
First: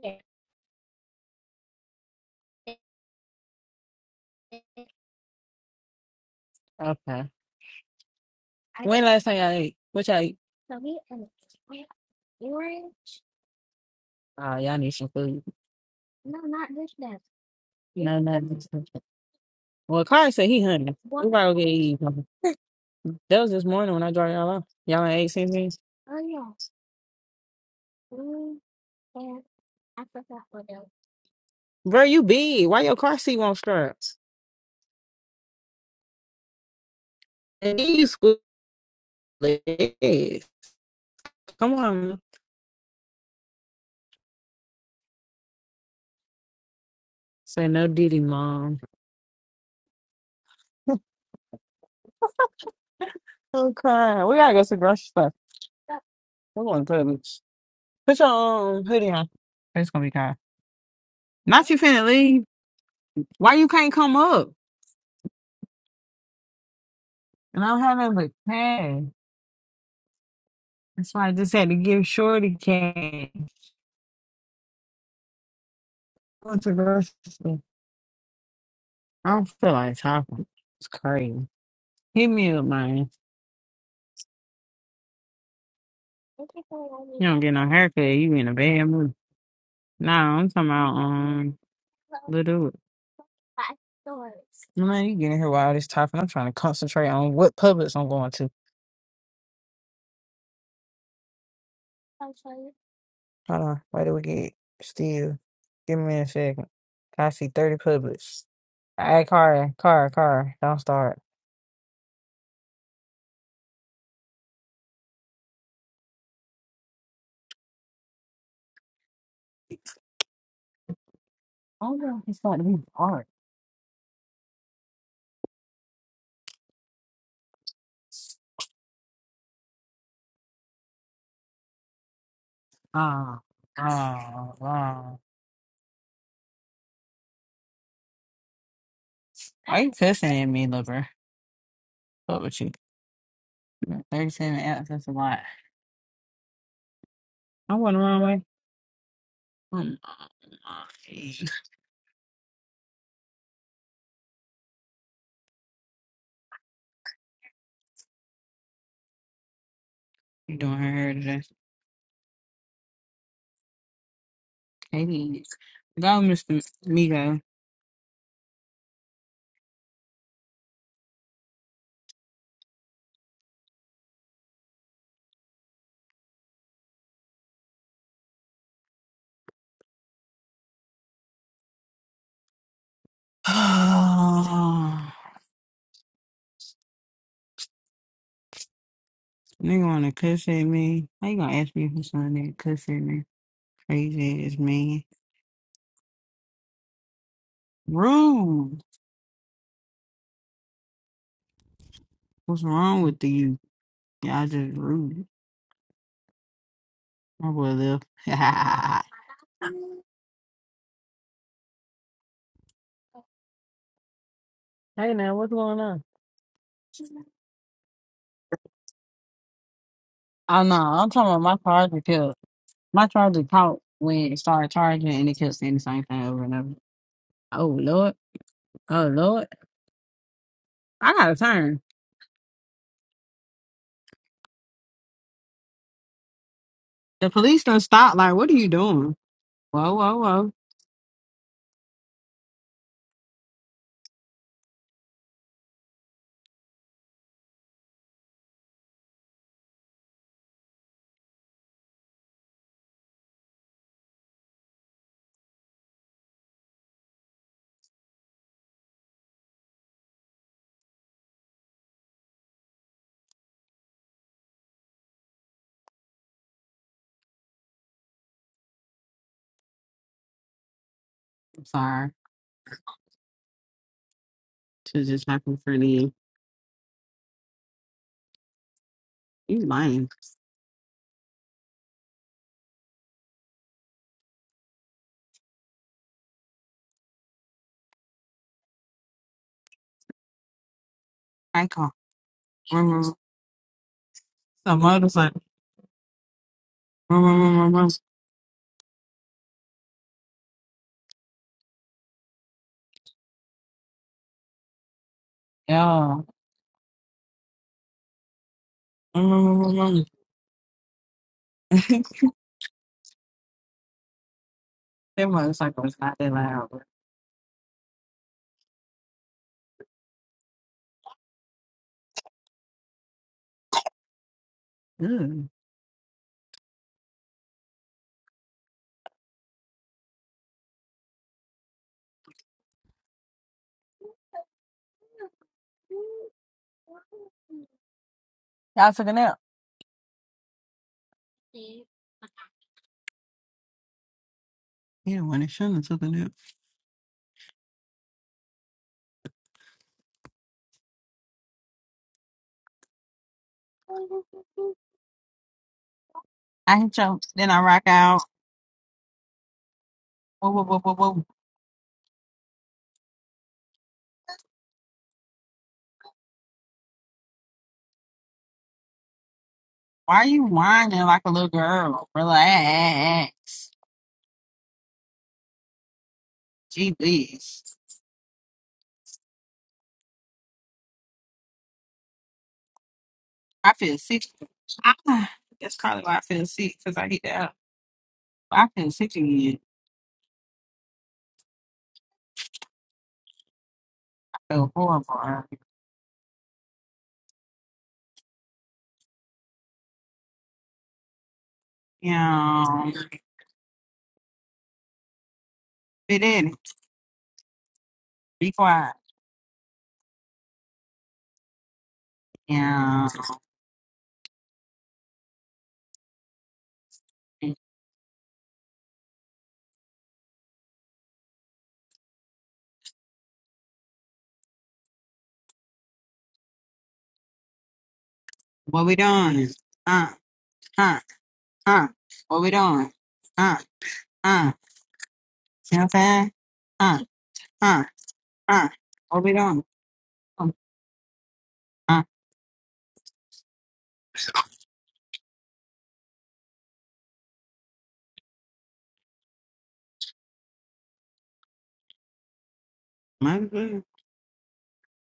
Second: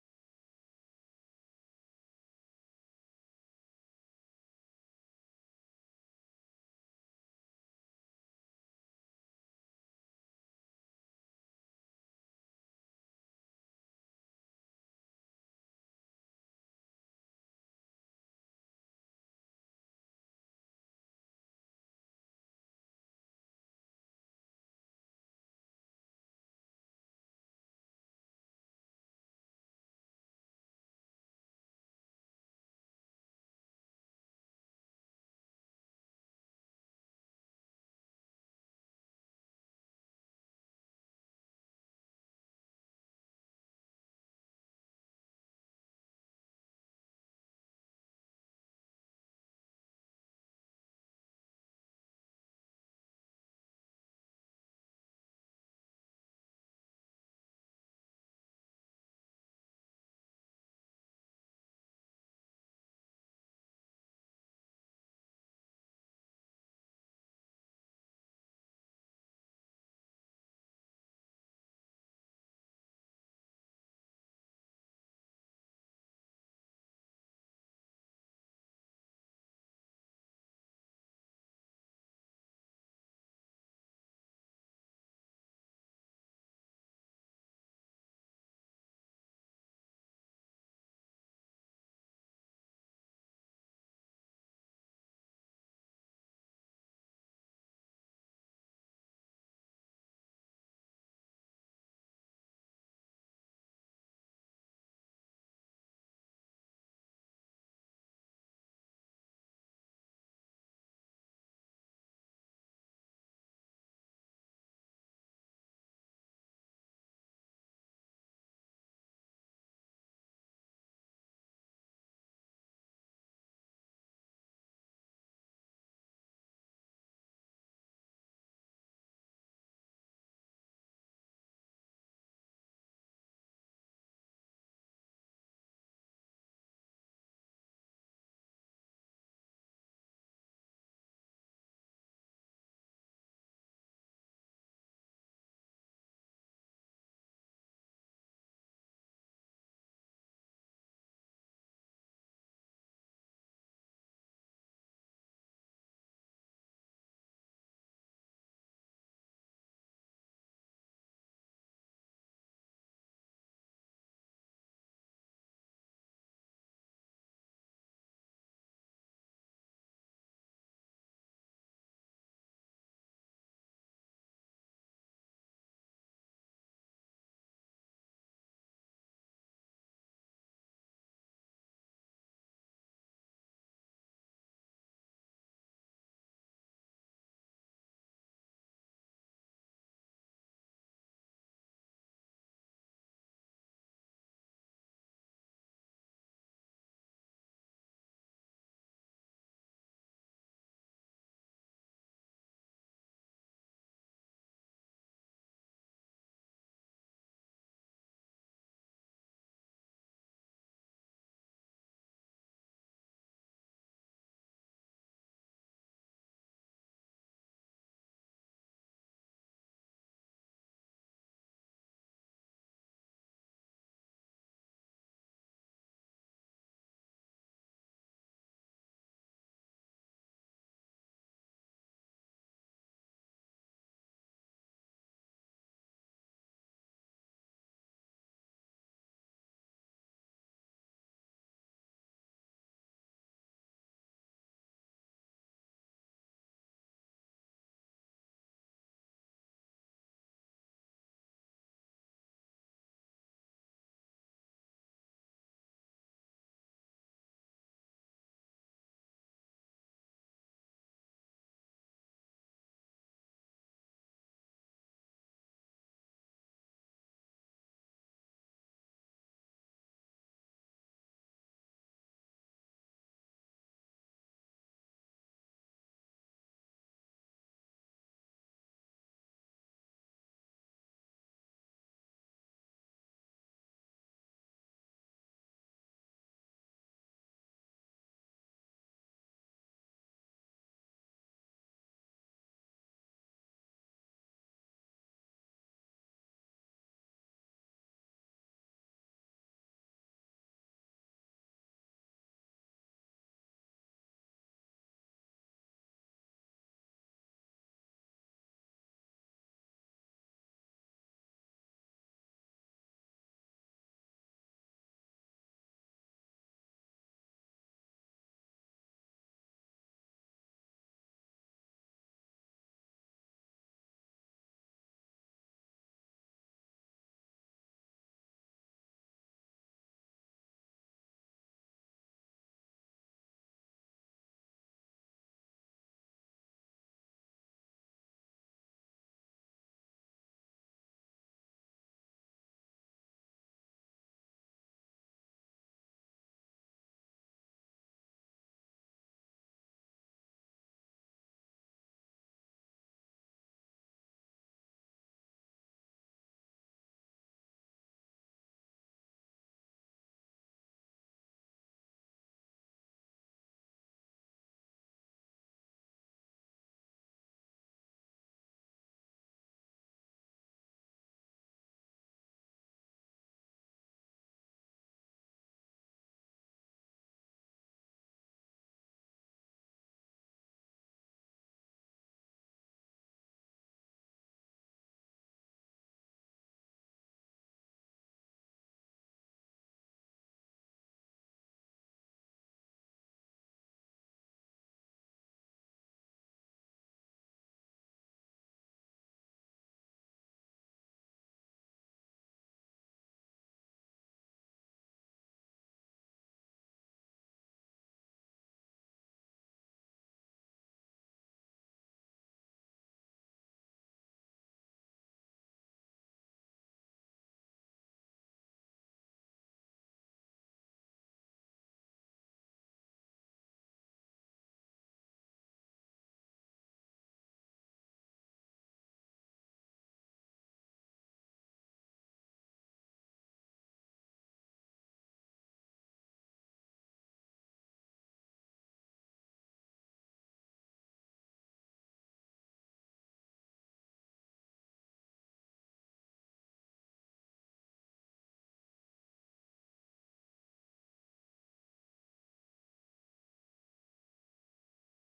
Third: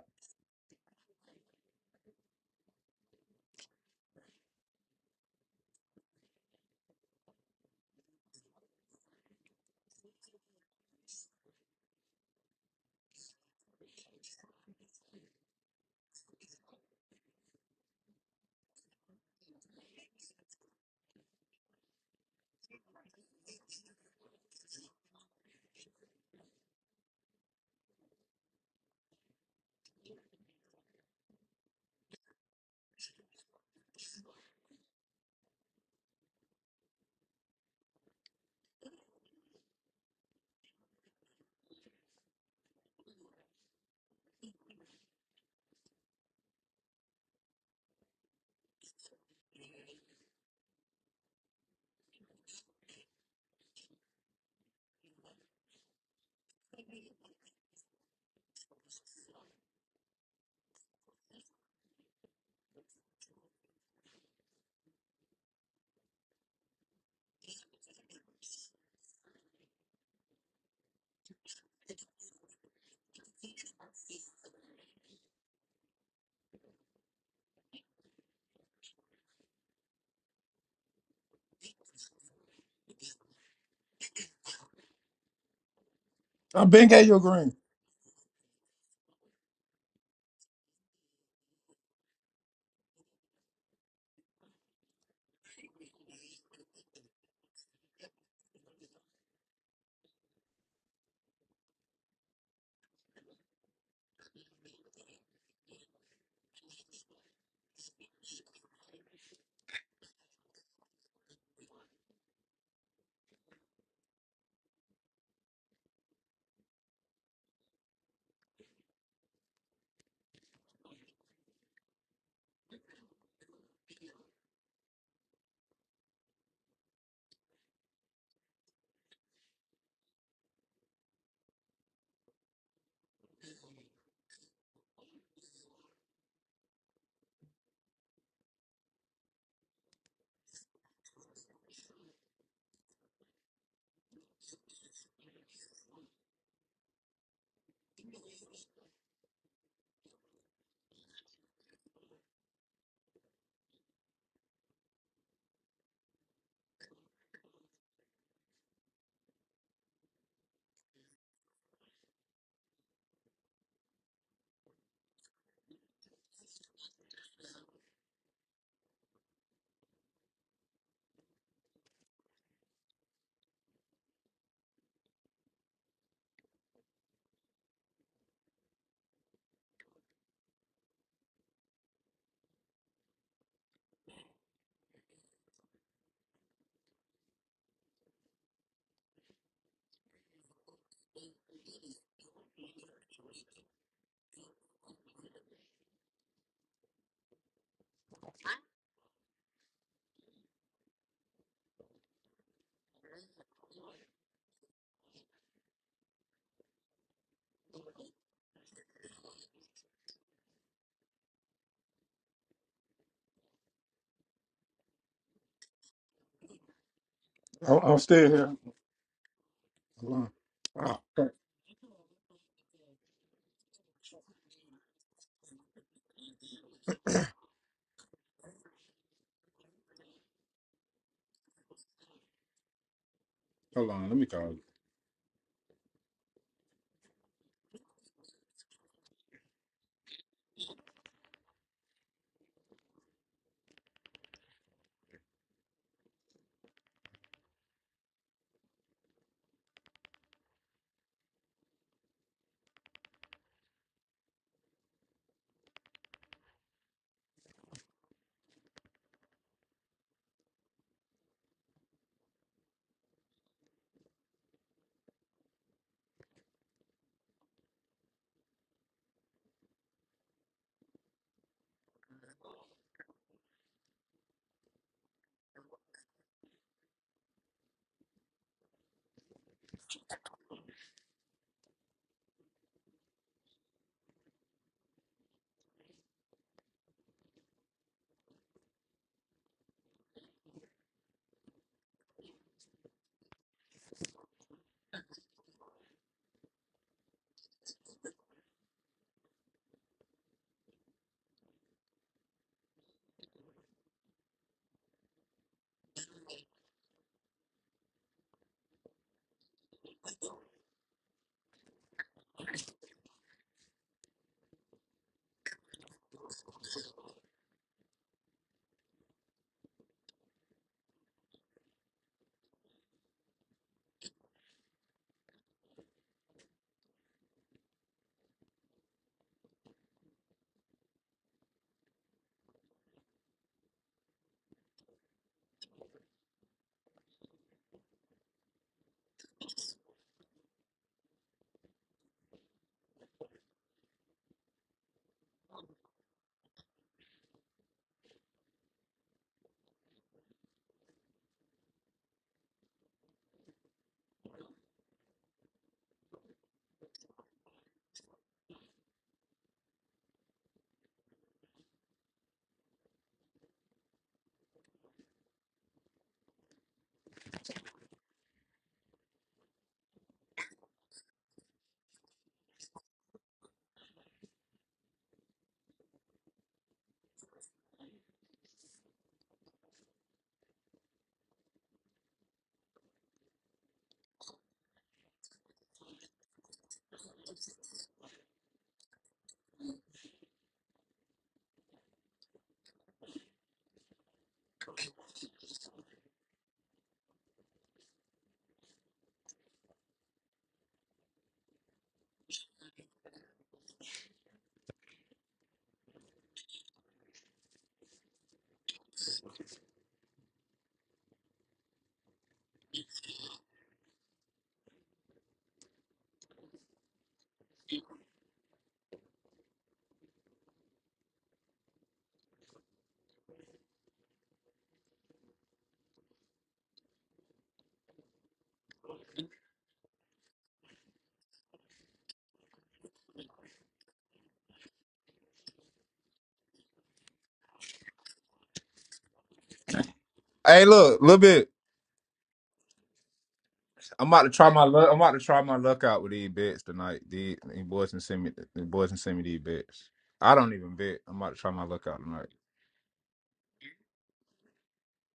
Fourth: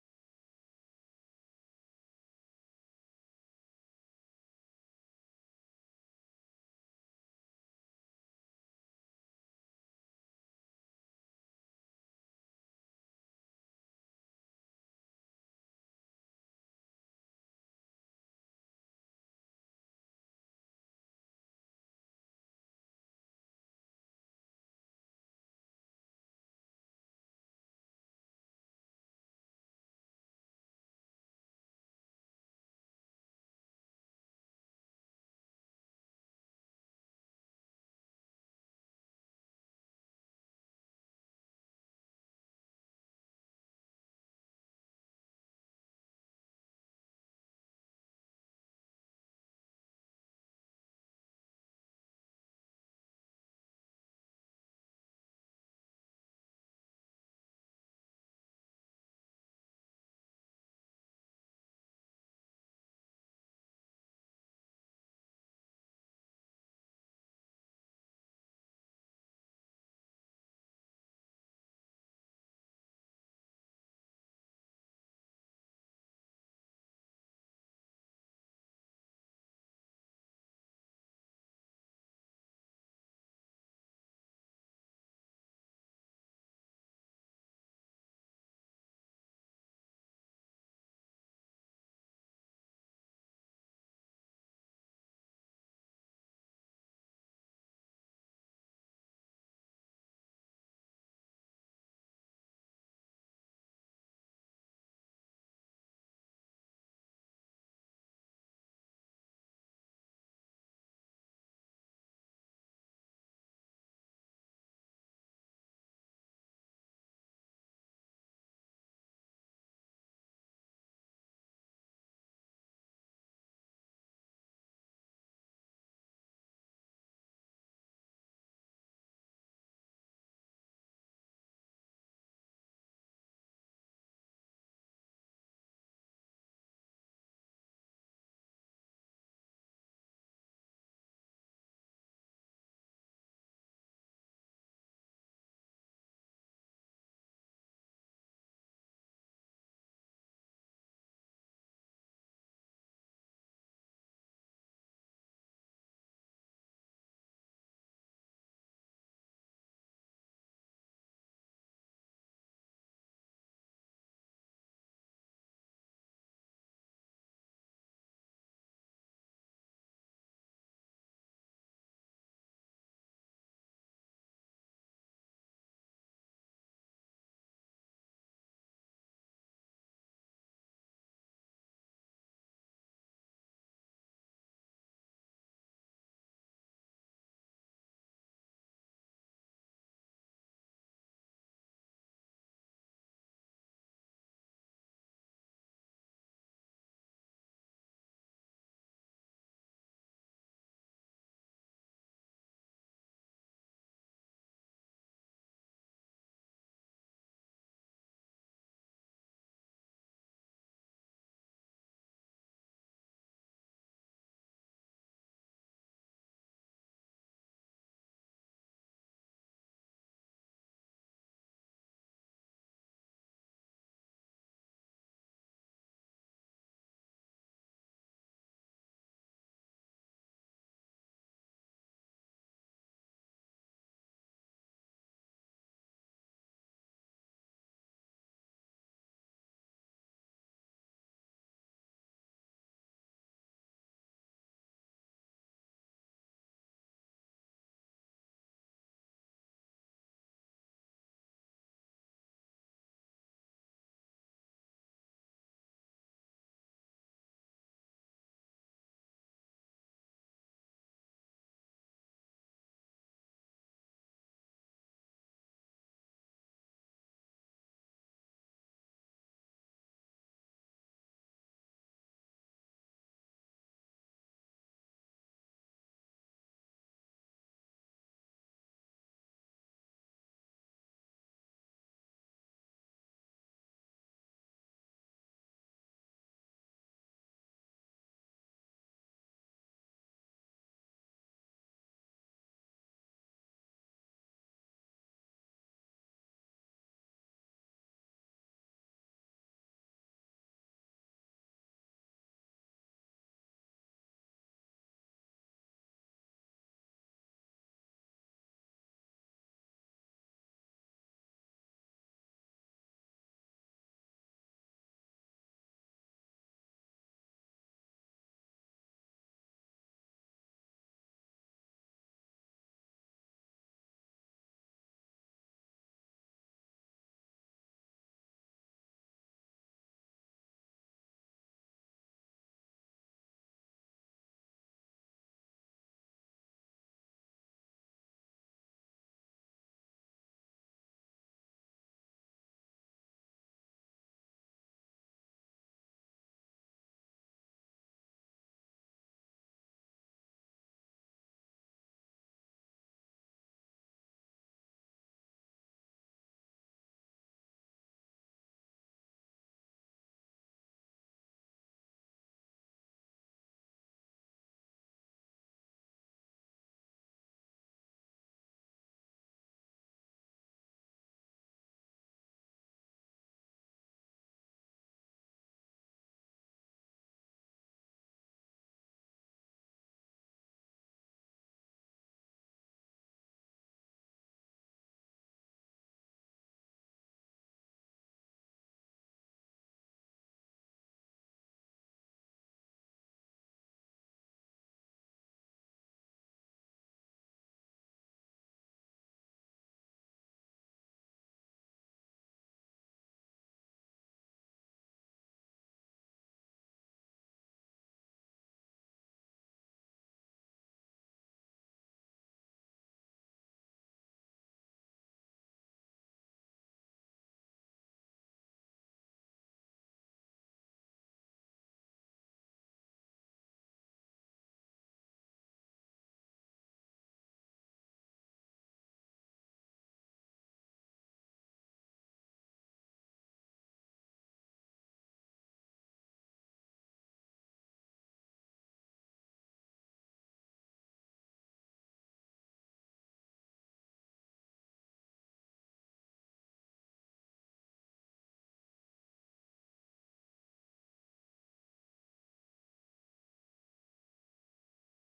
S2: Okay. I- When last time y'all ate? What y'all ate? Oh, y'all need some food. No, nothing. Well, Carl said he hungry. We probably gonna get eat. something. That was this morning when I dropped y'all off. Y'all ain't ate since then. Bro, you big. Why your car seat won't start? And then you squeeze legs. Come on. Say no diddy, mom. [LAUGHS] Oh, Kai. We gotta go to the grocery store. We're going to the Put your um, hoodie on. It's gonna be Kai. Not you finna leave. Why you can't come up? And I don't have nothing but cash. That's why I just had to give Shorty cash. Went to grocery store. I don't feel like talking. It's crazy. Hit me up, man.
S1: I been gave you
S2: You
S1: a
S2: don't get
S1: green.
S2: no haircut. You in a bad mood. Nah, I'm talking about um little. Man, you getting here while all this talking. I'm trying to concentrate on what Publix I'm going to. Hold on. Where do we get? Still. Give me a second. I see 30 Publix. Hey, car, car, car. Don't start. Oh, no, it's about to be hard. Ah, ah, ah. Why you cussing at me, lover? What with you? 37 apps, that's a lot. I went the wrong way. Um, you doing her hair today. Katie. Go, Mr. Migo. [SIGHS] Oh, Nigga wanna cuss at me. How you gonna ask me for something that cuss at me? Crazy ass man. Rude. What's wrong with you? Y'all just rude. My boy left. [LAUGHS] Hey now, what's going on?
S1: I'm, I'm still here. Hold on.
S2: I know.
S1: Ah,
S2: I'm talking
S1: fuck.
S2: about my cars are killed. My charger caught when it started charging and it kept saying the same thing over and over. Oh Lord. Oh Lord. I gotta turn.
S1: hold on. Let me call you.
S2: The police don't stop. Like, what are you doing? Whoa, whoa, whoa. I'm sorry. Should just happened for me. You lying. I call. [LAUGHS] Vroom, vroom, vroom. Some motorcycle. [LAUGHS] Vroom, vroom, vroom, vroom, vroom. Yeah. [LAUGHS] Vroom, vroom, vroom, vroom, vroom. [LAUGHS] That motorcycle was not that loud. but- Ugh. Y'all took a nap. Yeah, when it shouldn't have took a nap. I had jumped. Then I rock out. Whoa, whoa, whoa, whoa, whoa. Why are you whining like a little girl? Relax. Jeez. I feel sick. Ah, that's probably why I feel sick because I get that. I feel sick again. I feel horrible. Yeah. Fit in. Be quiet. Yeah. What we doing? Uh, uh, uh. What we doing? Uh, uh. See what I'm saying? Uh, uh, uh. What we doing? Uh,
S1: Hey, look, little bit.
S2: uh.
S1: I'm about to try my luck. I'm about to try my luck out with these bets tonight. These, these boys and send me. The boys and send me these bets. I don't even bet. I'm about to try my luck out tonight.
S2: my,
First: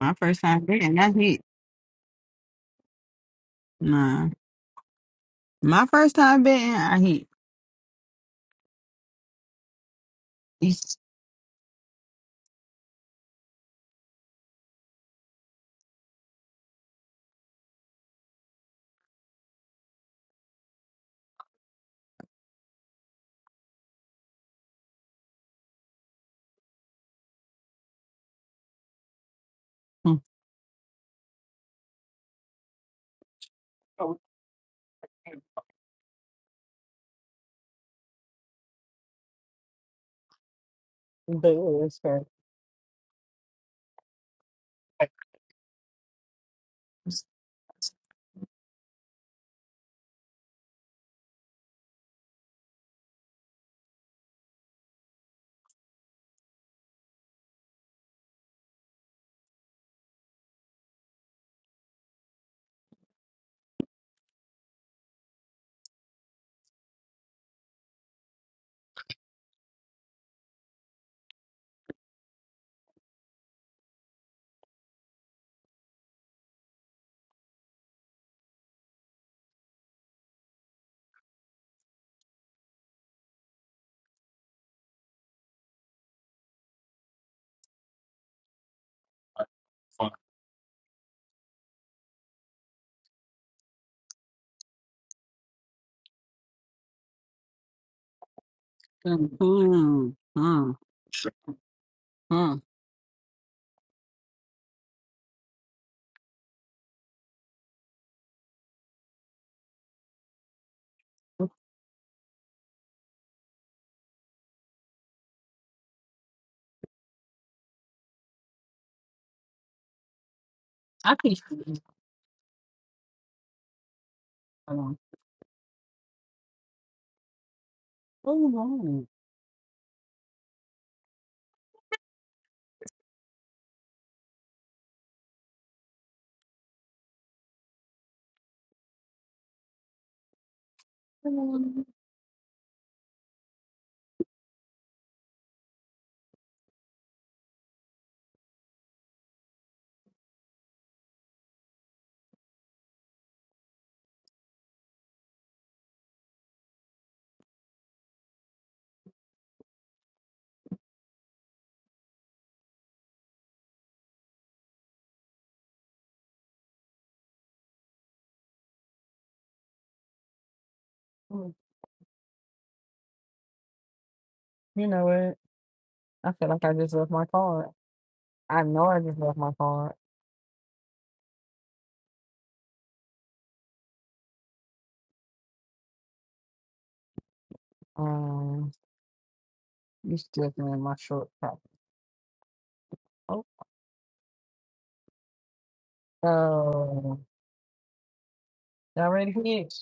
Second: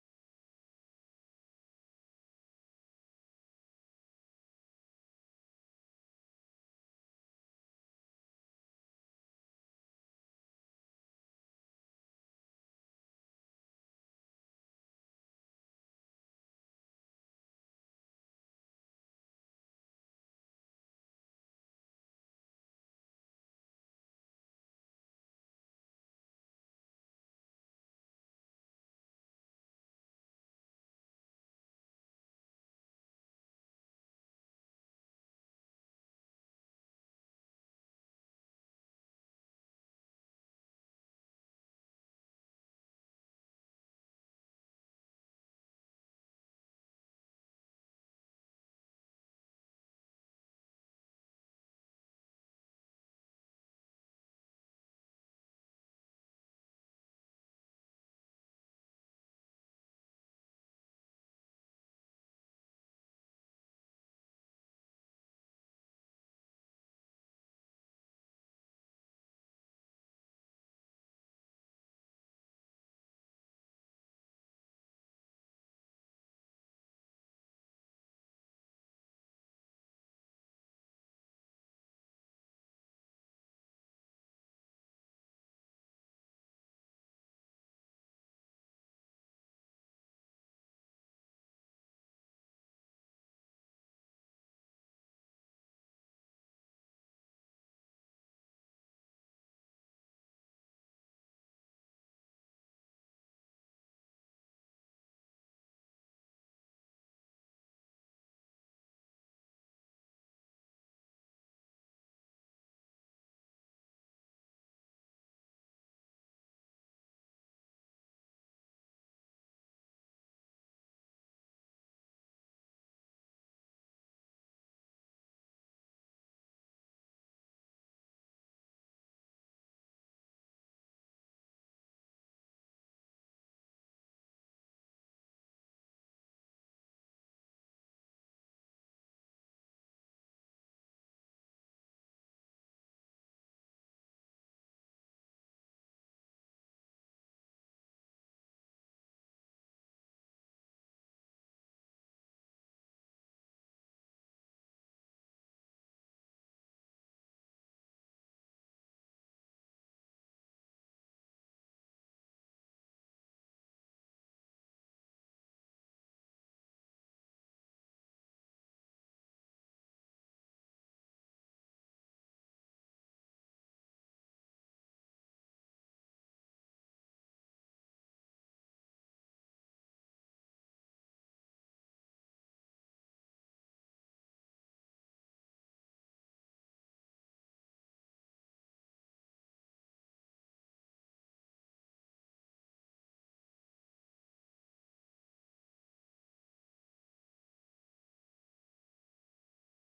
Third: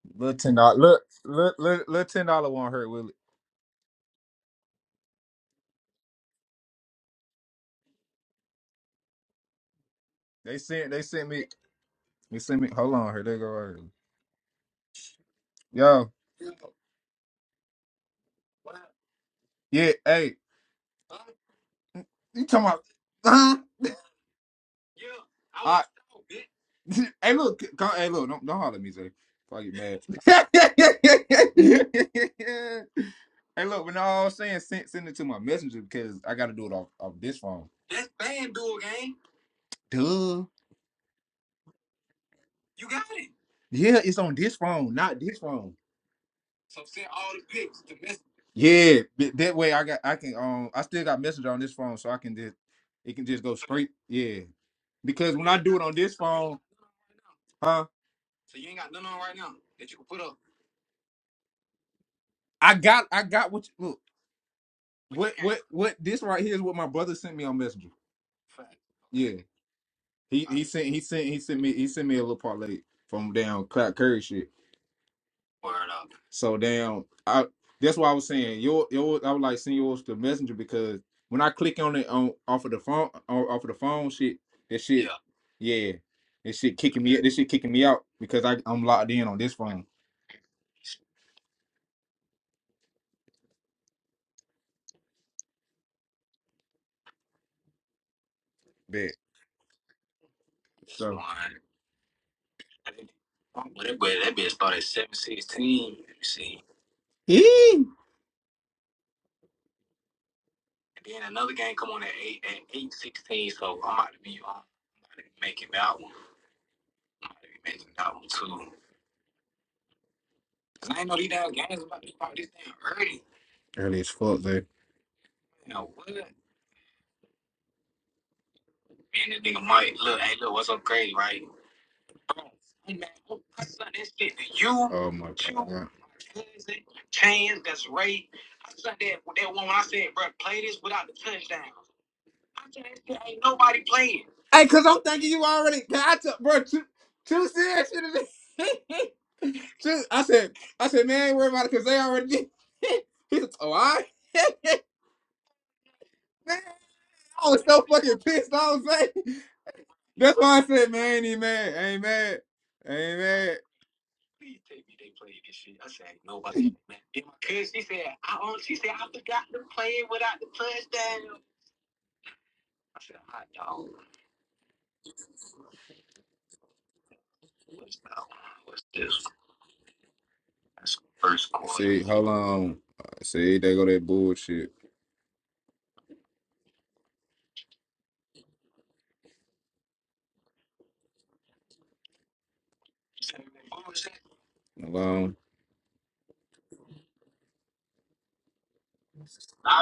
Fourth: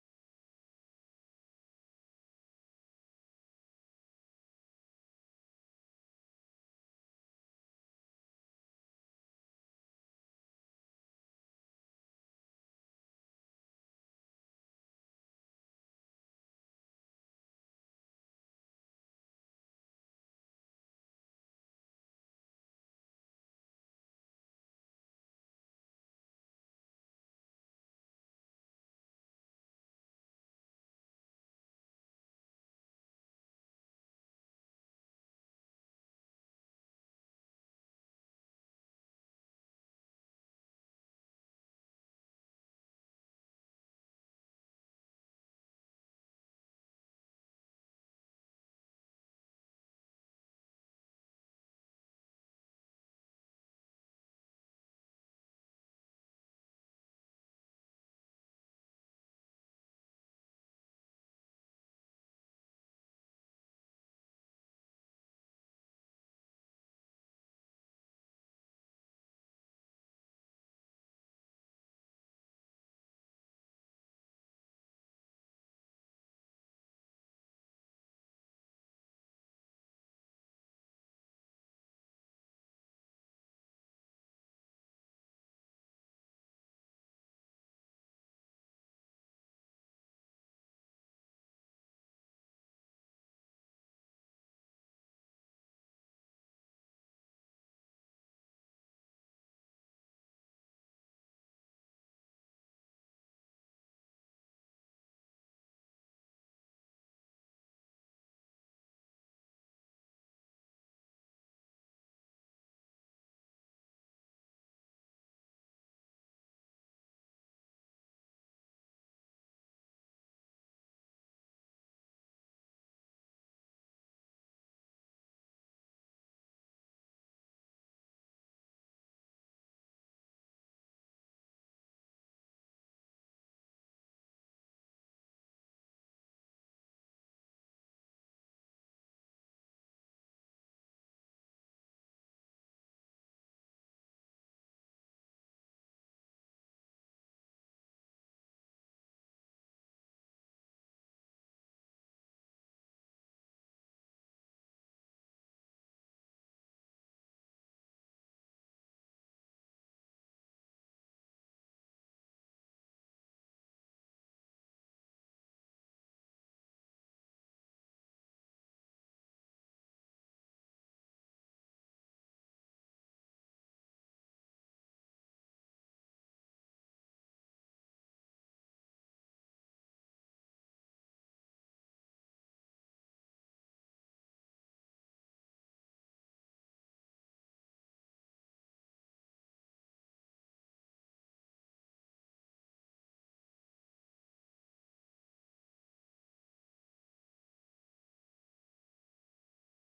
S2: my
S1: Little
S2: first
S1: ten
S2: time
S1: dollar.
S2: drinking.
S1: Look,
S2: That's it.
S1: look, look, little ten dollar won't hurt, will it?
S2: Nah. My first time betting, I hit.
S1: They sent.
S2: It's,
S1: They sent me. They sent me. Hold on. Here they go. Right here. Yo. Yeah. Hey. You talking about? Huh? [LAUGHS] hey, look, go, hey, look, don't, don't holler at me, Zay. If I get
S2: mm,
S1: mad. [LAUGHS] hey, look, when
S2: But
S1: I was saying send, send it to my messenger because I got to do it off, off this phone. Duh.
S2: it was fair.
S1: Yeah, it's on this phone, not this phone. Yeah, th- that way I got I can um I still got messenger on this phone, so I can just it can just go straight. Yeah, because when I do it on this phone, huh? I got I got what you, look what what what this right here is what my brother sent me on messenger. Yeah. He he sent he sent he sent me he sent me a little parlay from down Cloud Curry shit. So damn, I that's why I was saying your your I would like send yours to Messenger because when I click on it on off of the phone on, off of the phone shit that shit yeah yeah this shit kicking me this shit kicking me out because I I'm locked in on this phone bet
S2: mm, mm, mm,
S1: so
S2: mm.
S1: eee!
S2: I could.
S1: early as fuck man.
S2: Hold on.
S1: Oh my god. Hey, cause I'm thinking you already. Cause I took, bro, Too True said shit to me. [LAUGHS] True, I said, I said, man, ain't worry about it, cause they already did. [LAUGHS] He said, oh, I, [LAUGHS] man, I was so fucking pissed. I was like, that's why I said, man, ain't even mad, ain't mad, ain't mad.
S2: Mm. You know what? I feel like I just left my card. I know I just left my card.
S1: First quarter. See, hold on. See, they go that bullshit.
S2: Um, you still can in my short top? Oh,
S1: Hold on.
S2: oh, y'all ready for it?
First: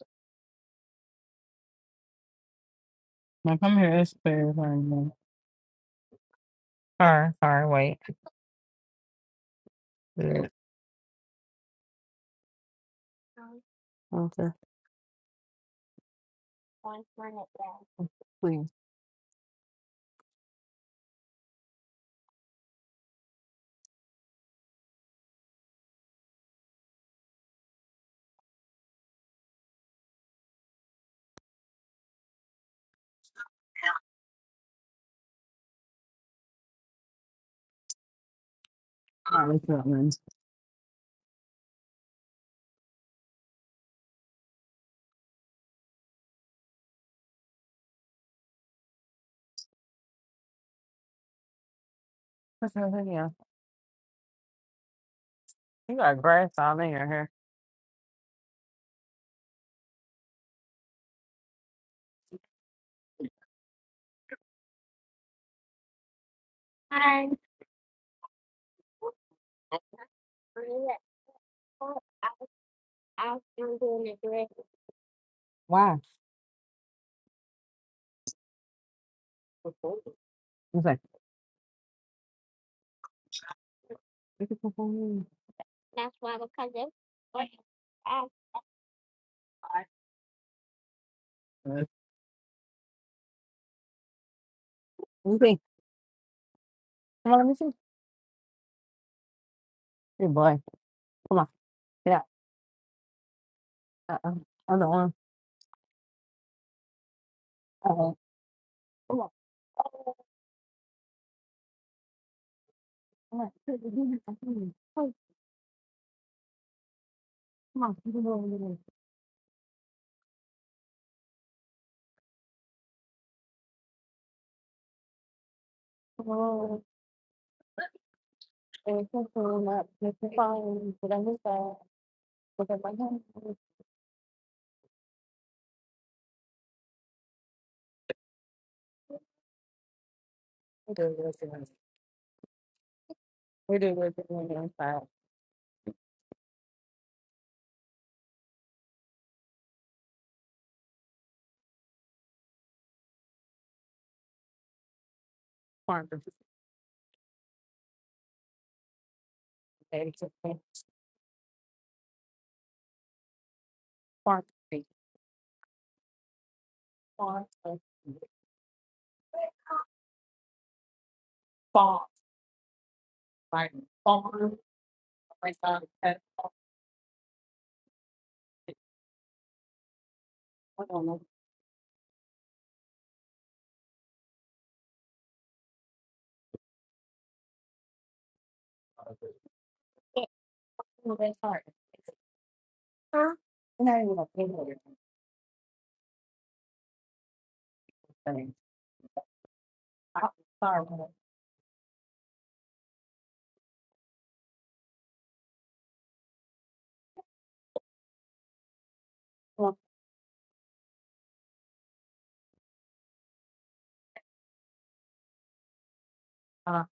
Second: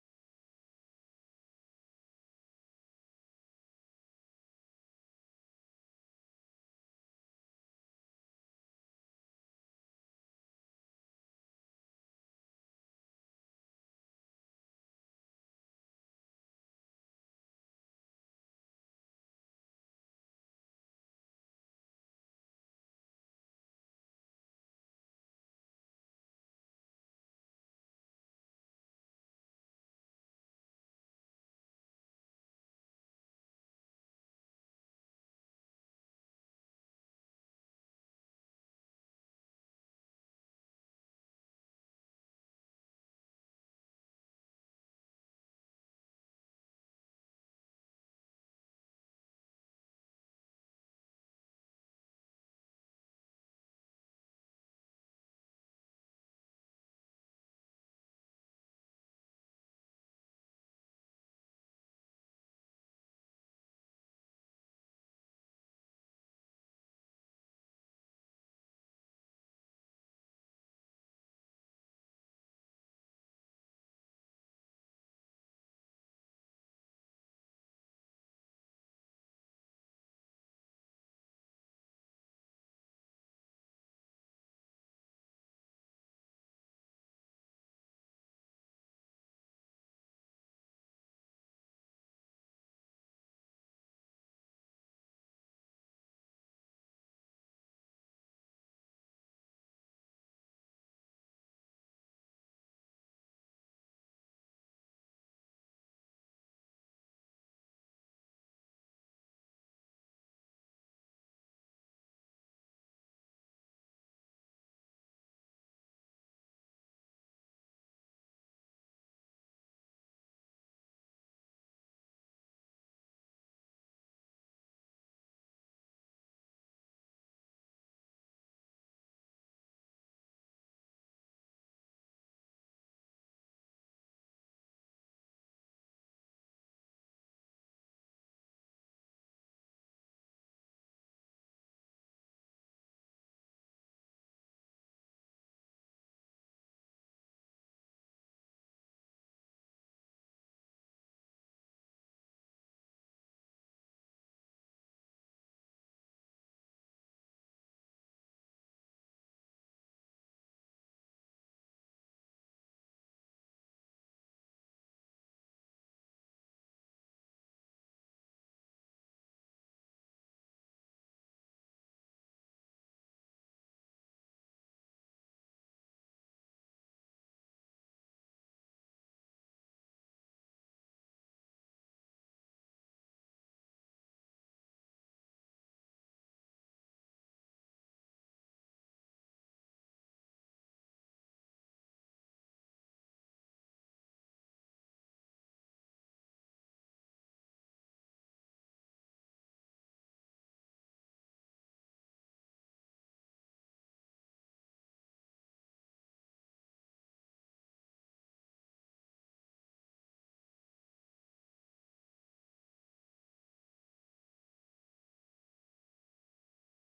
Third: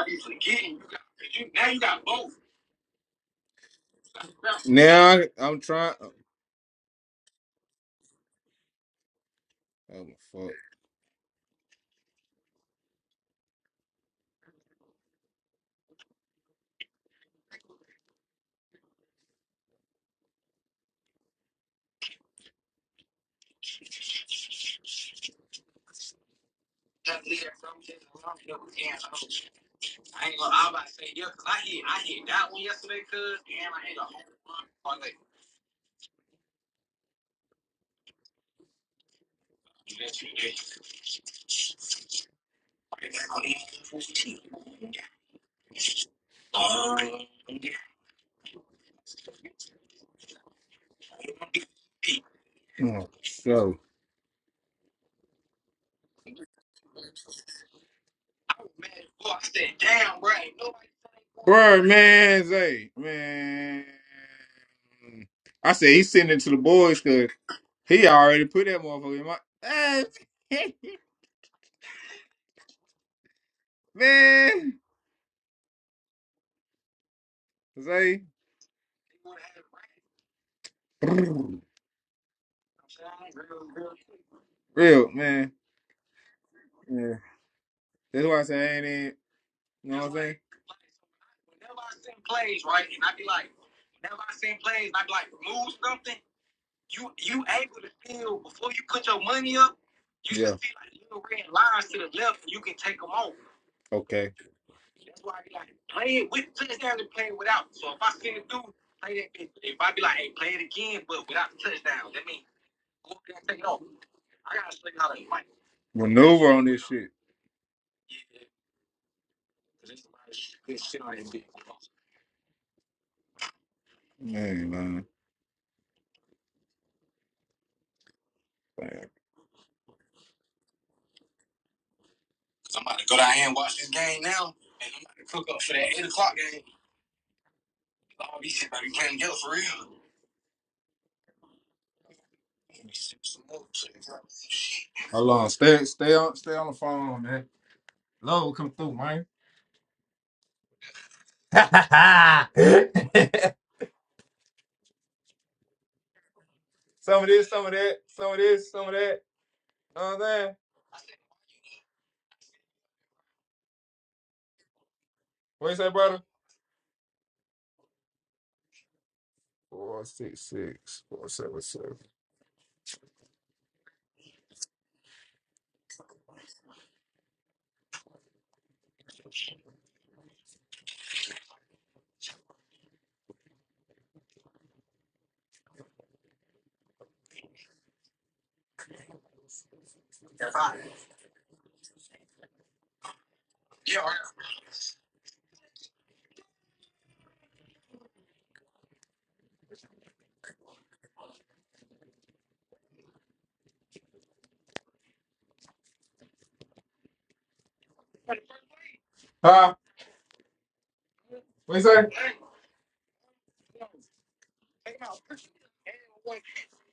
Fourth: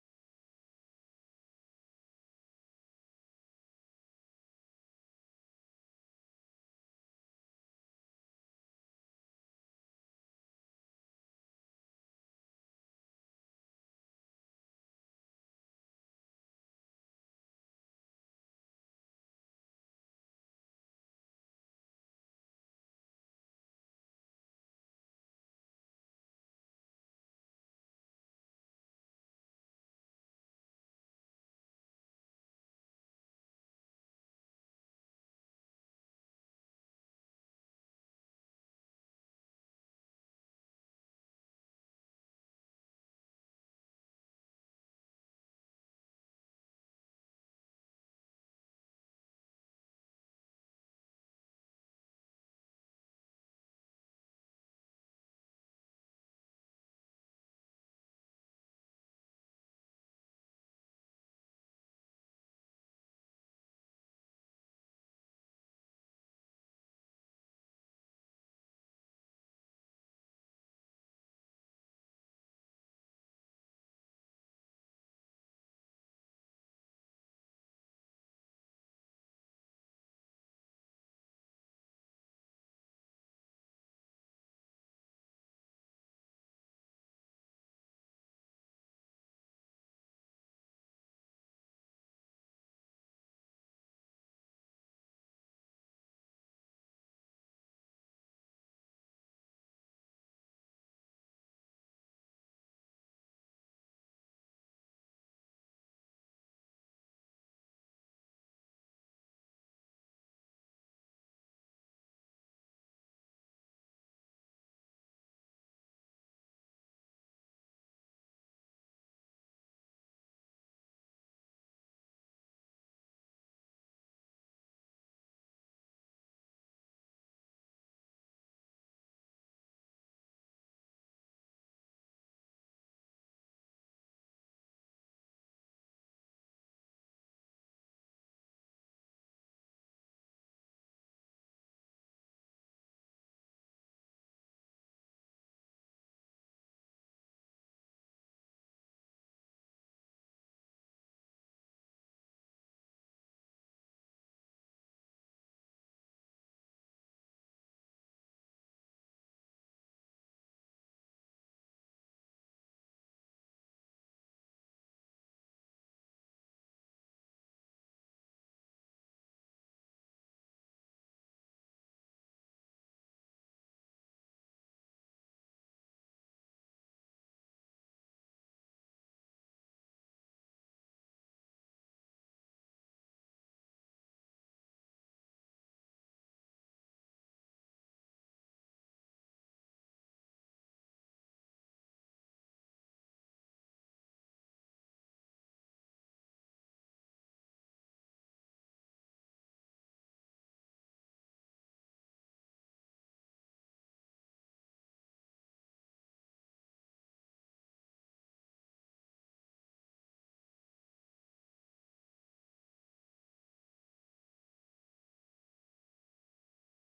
S2: Now come here, it's fair.
S1: Now I'm trying.
S2: Sorry, sorry, wait.
S1: Oh
S2: Yeah.
S1: my
S2: Okay, please. All right, let's go, man. What's up,
S1: fuck.
S2: yeah.
S1: Oh,
S2: You got grass all in your hair.
S1: Man, Boy, I said, damn, bro. Ain't nobody Bro, man, Zay, man. I said he sending it to the boys because he already put that motherfucker in my ass. [LAUGHS] man,
S2: Why?
S1: Zay.
S2: I was like, "Look at the
S1: Real,
S2: phone."
S1: man. Yeah. That's why I say I ain't in. You know what I'm saying?
S2: Let me see. Come on, let me see. Good
S1: You yeah.
S2: boy.
S1: just see, like, you
S2: Come on.
S1: ran lines to the
S2: Yeah.
S1: left and you can take them off.
S2: Uh-uh.
S1: Okay.
S2: Other one. Uh-oh. Come on. Oh, come on. Come on. Oh,
S1: Maneuver on this shit.
S2: Come on. Come on.
S1: Man, man.
S2: Come on.
S1: man.
S2: It's so cool. Not just the phone, but I miss that. Look at my hand. We do this and- we do this and we do that.
S1: Hold on. Stay, stay on, stay on the phone, man. Love will come through, man. [LAUGHS] some
S2: Farm to-
S1: of this, some of that, some of this, some of that. You know what I'm saying?
S2: Farm to-
S1: What you say, brother?
S2: farm to- farm to- farm, like, farm, like, uh, eh, farm to- I don't know. Oh, that's hard. Huh? No, Oh,
S1: Huh?
S2: Well,
S1: What you say?
S2: uh,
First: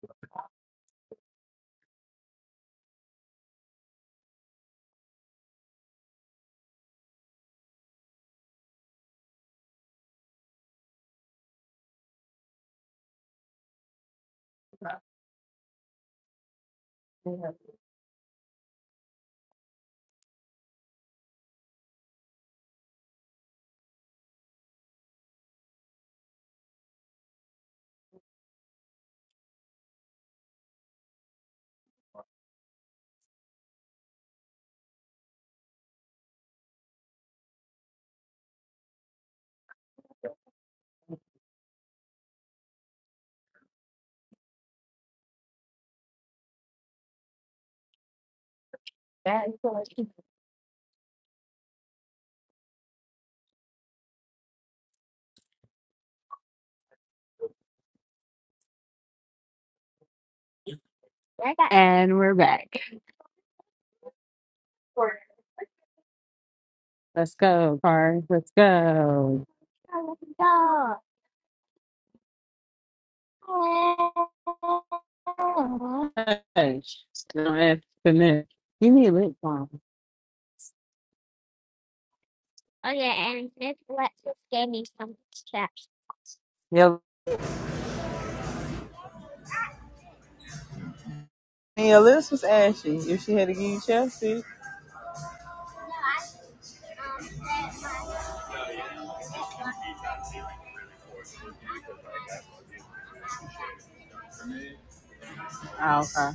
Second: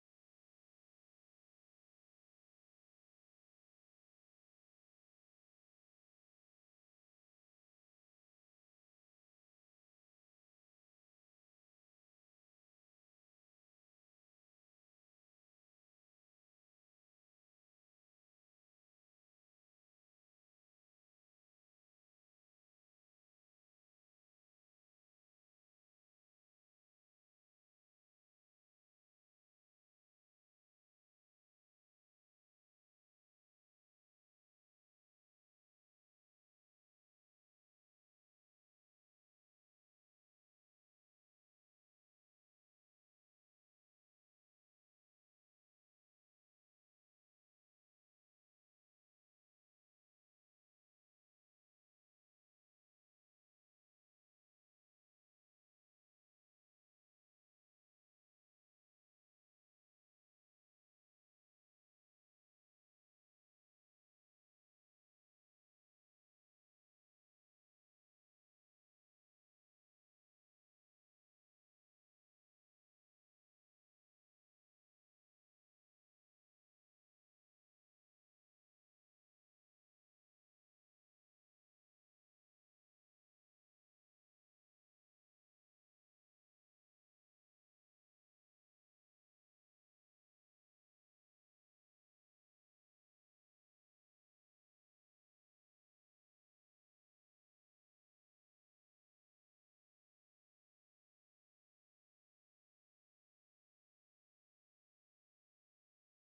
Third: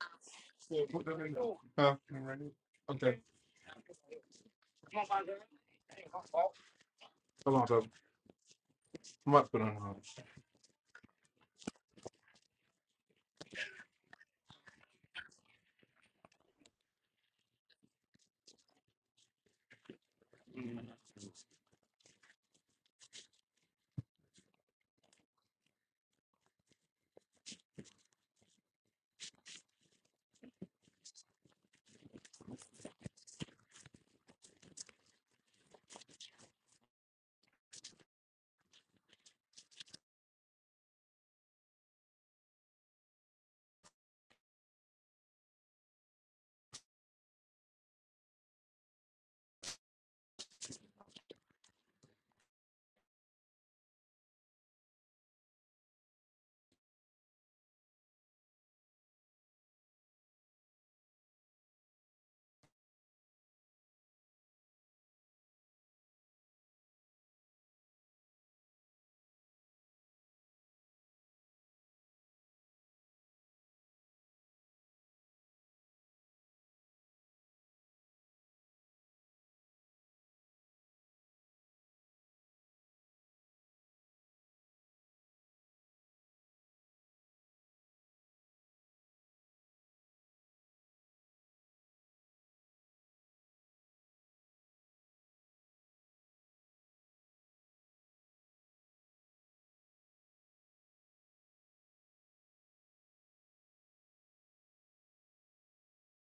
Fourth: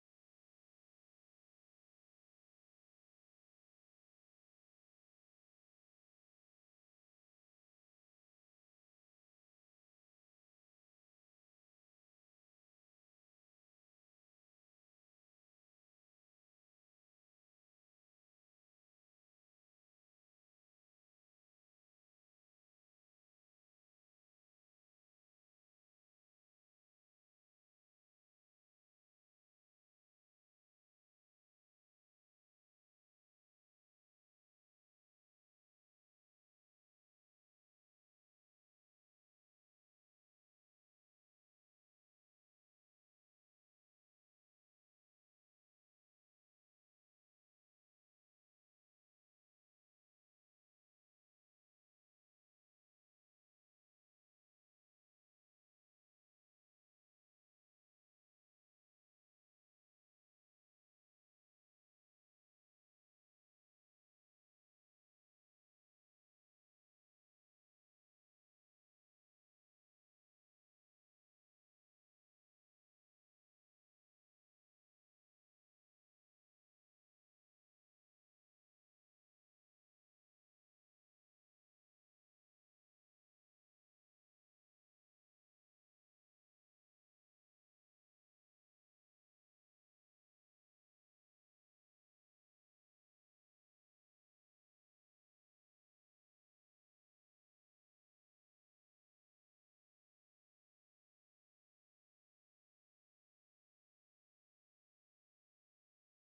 S2: So right And we're back. Let's go, Car. Let's go. Hush. Don't have to miss. You need lip balm. Yep. And your lips was ashy. If she had to give you chapstick. Oh, okay.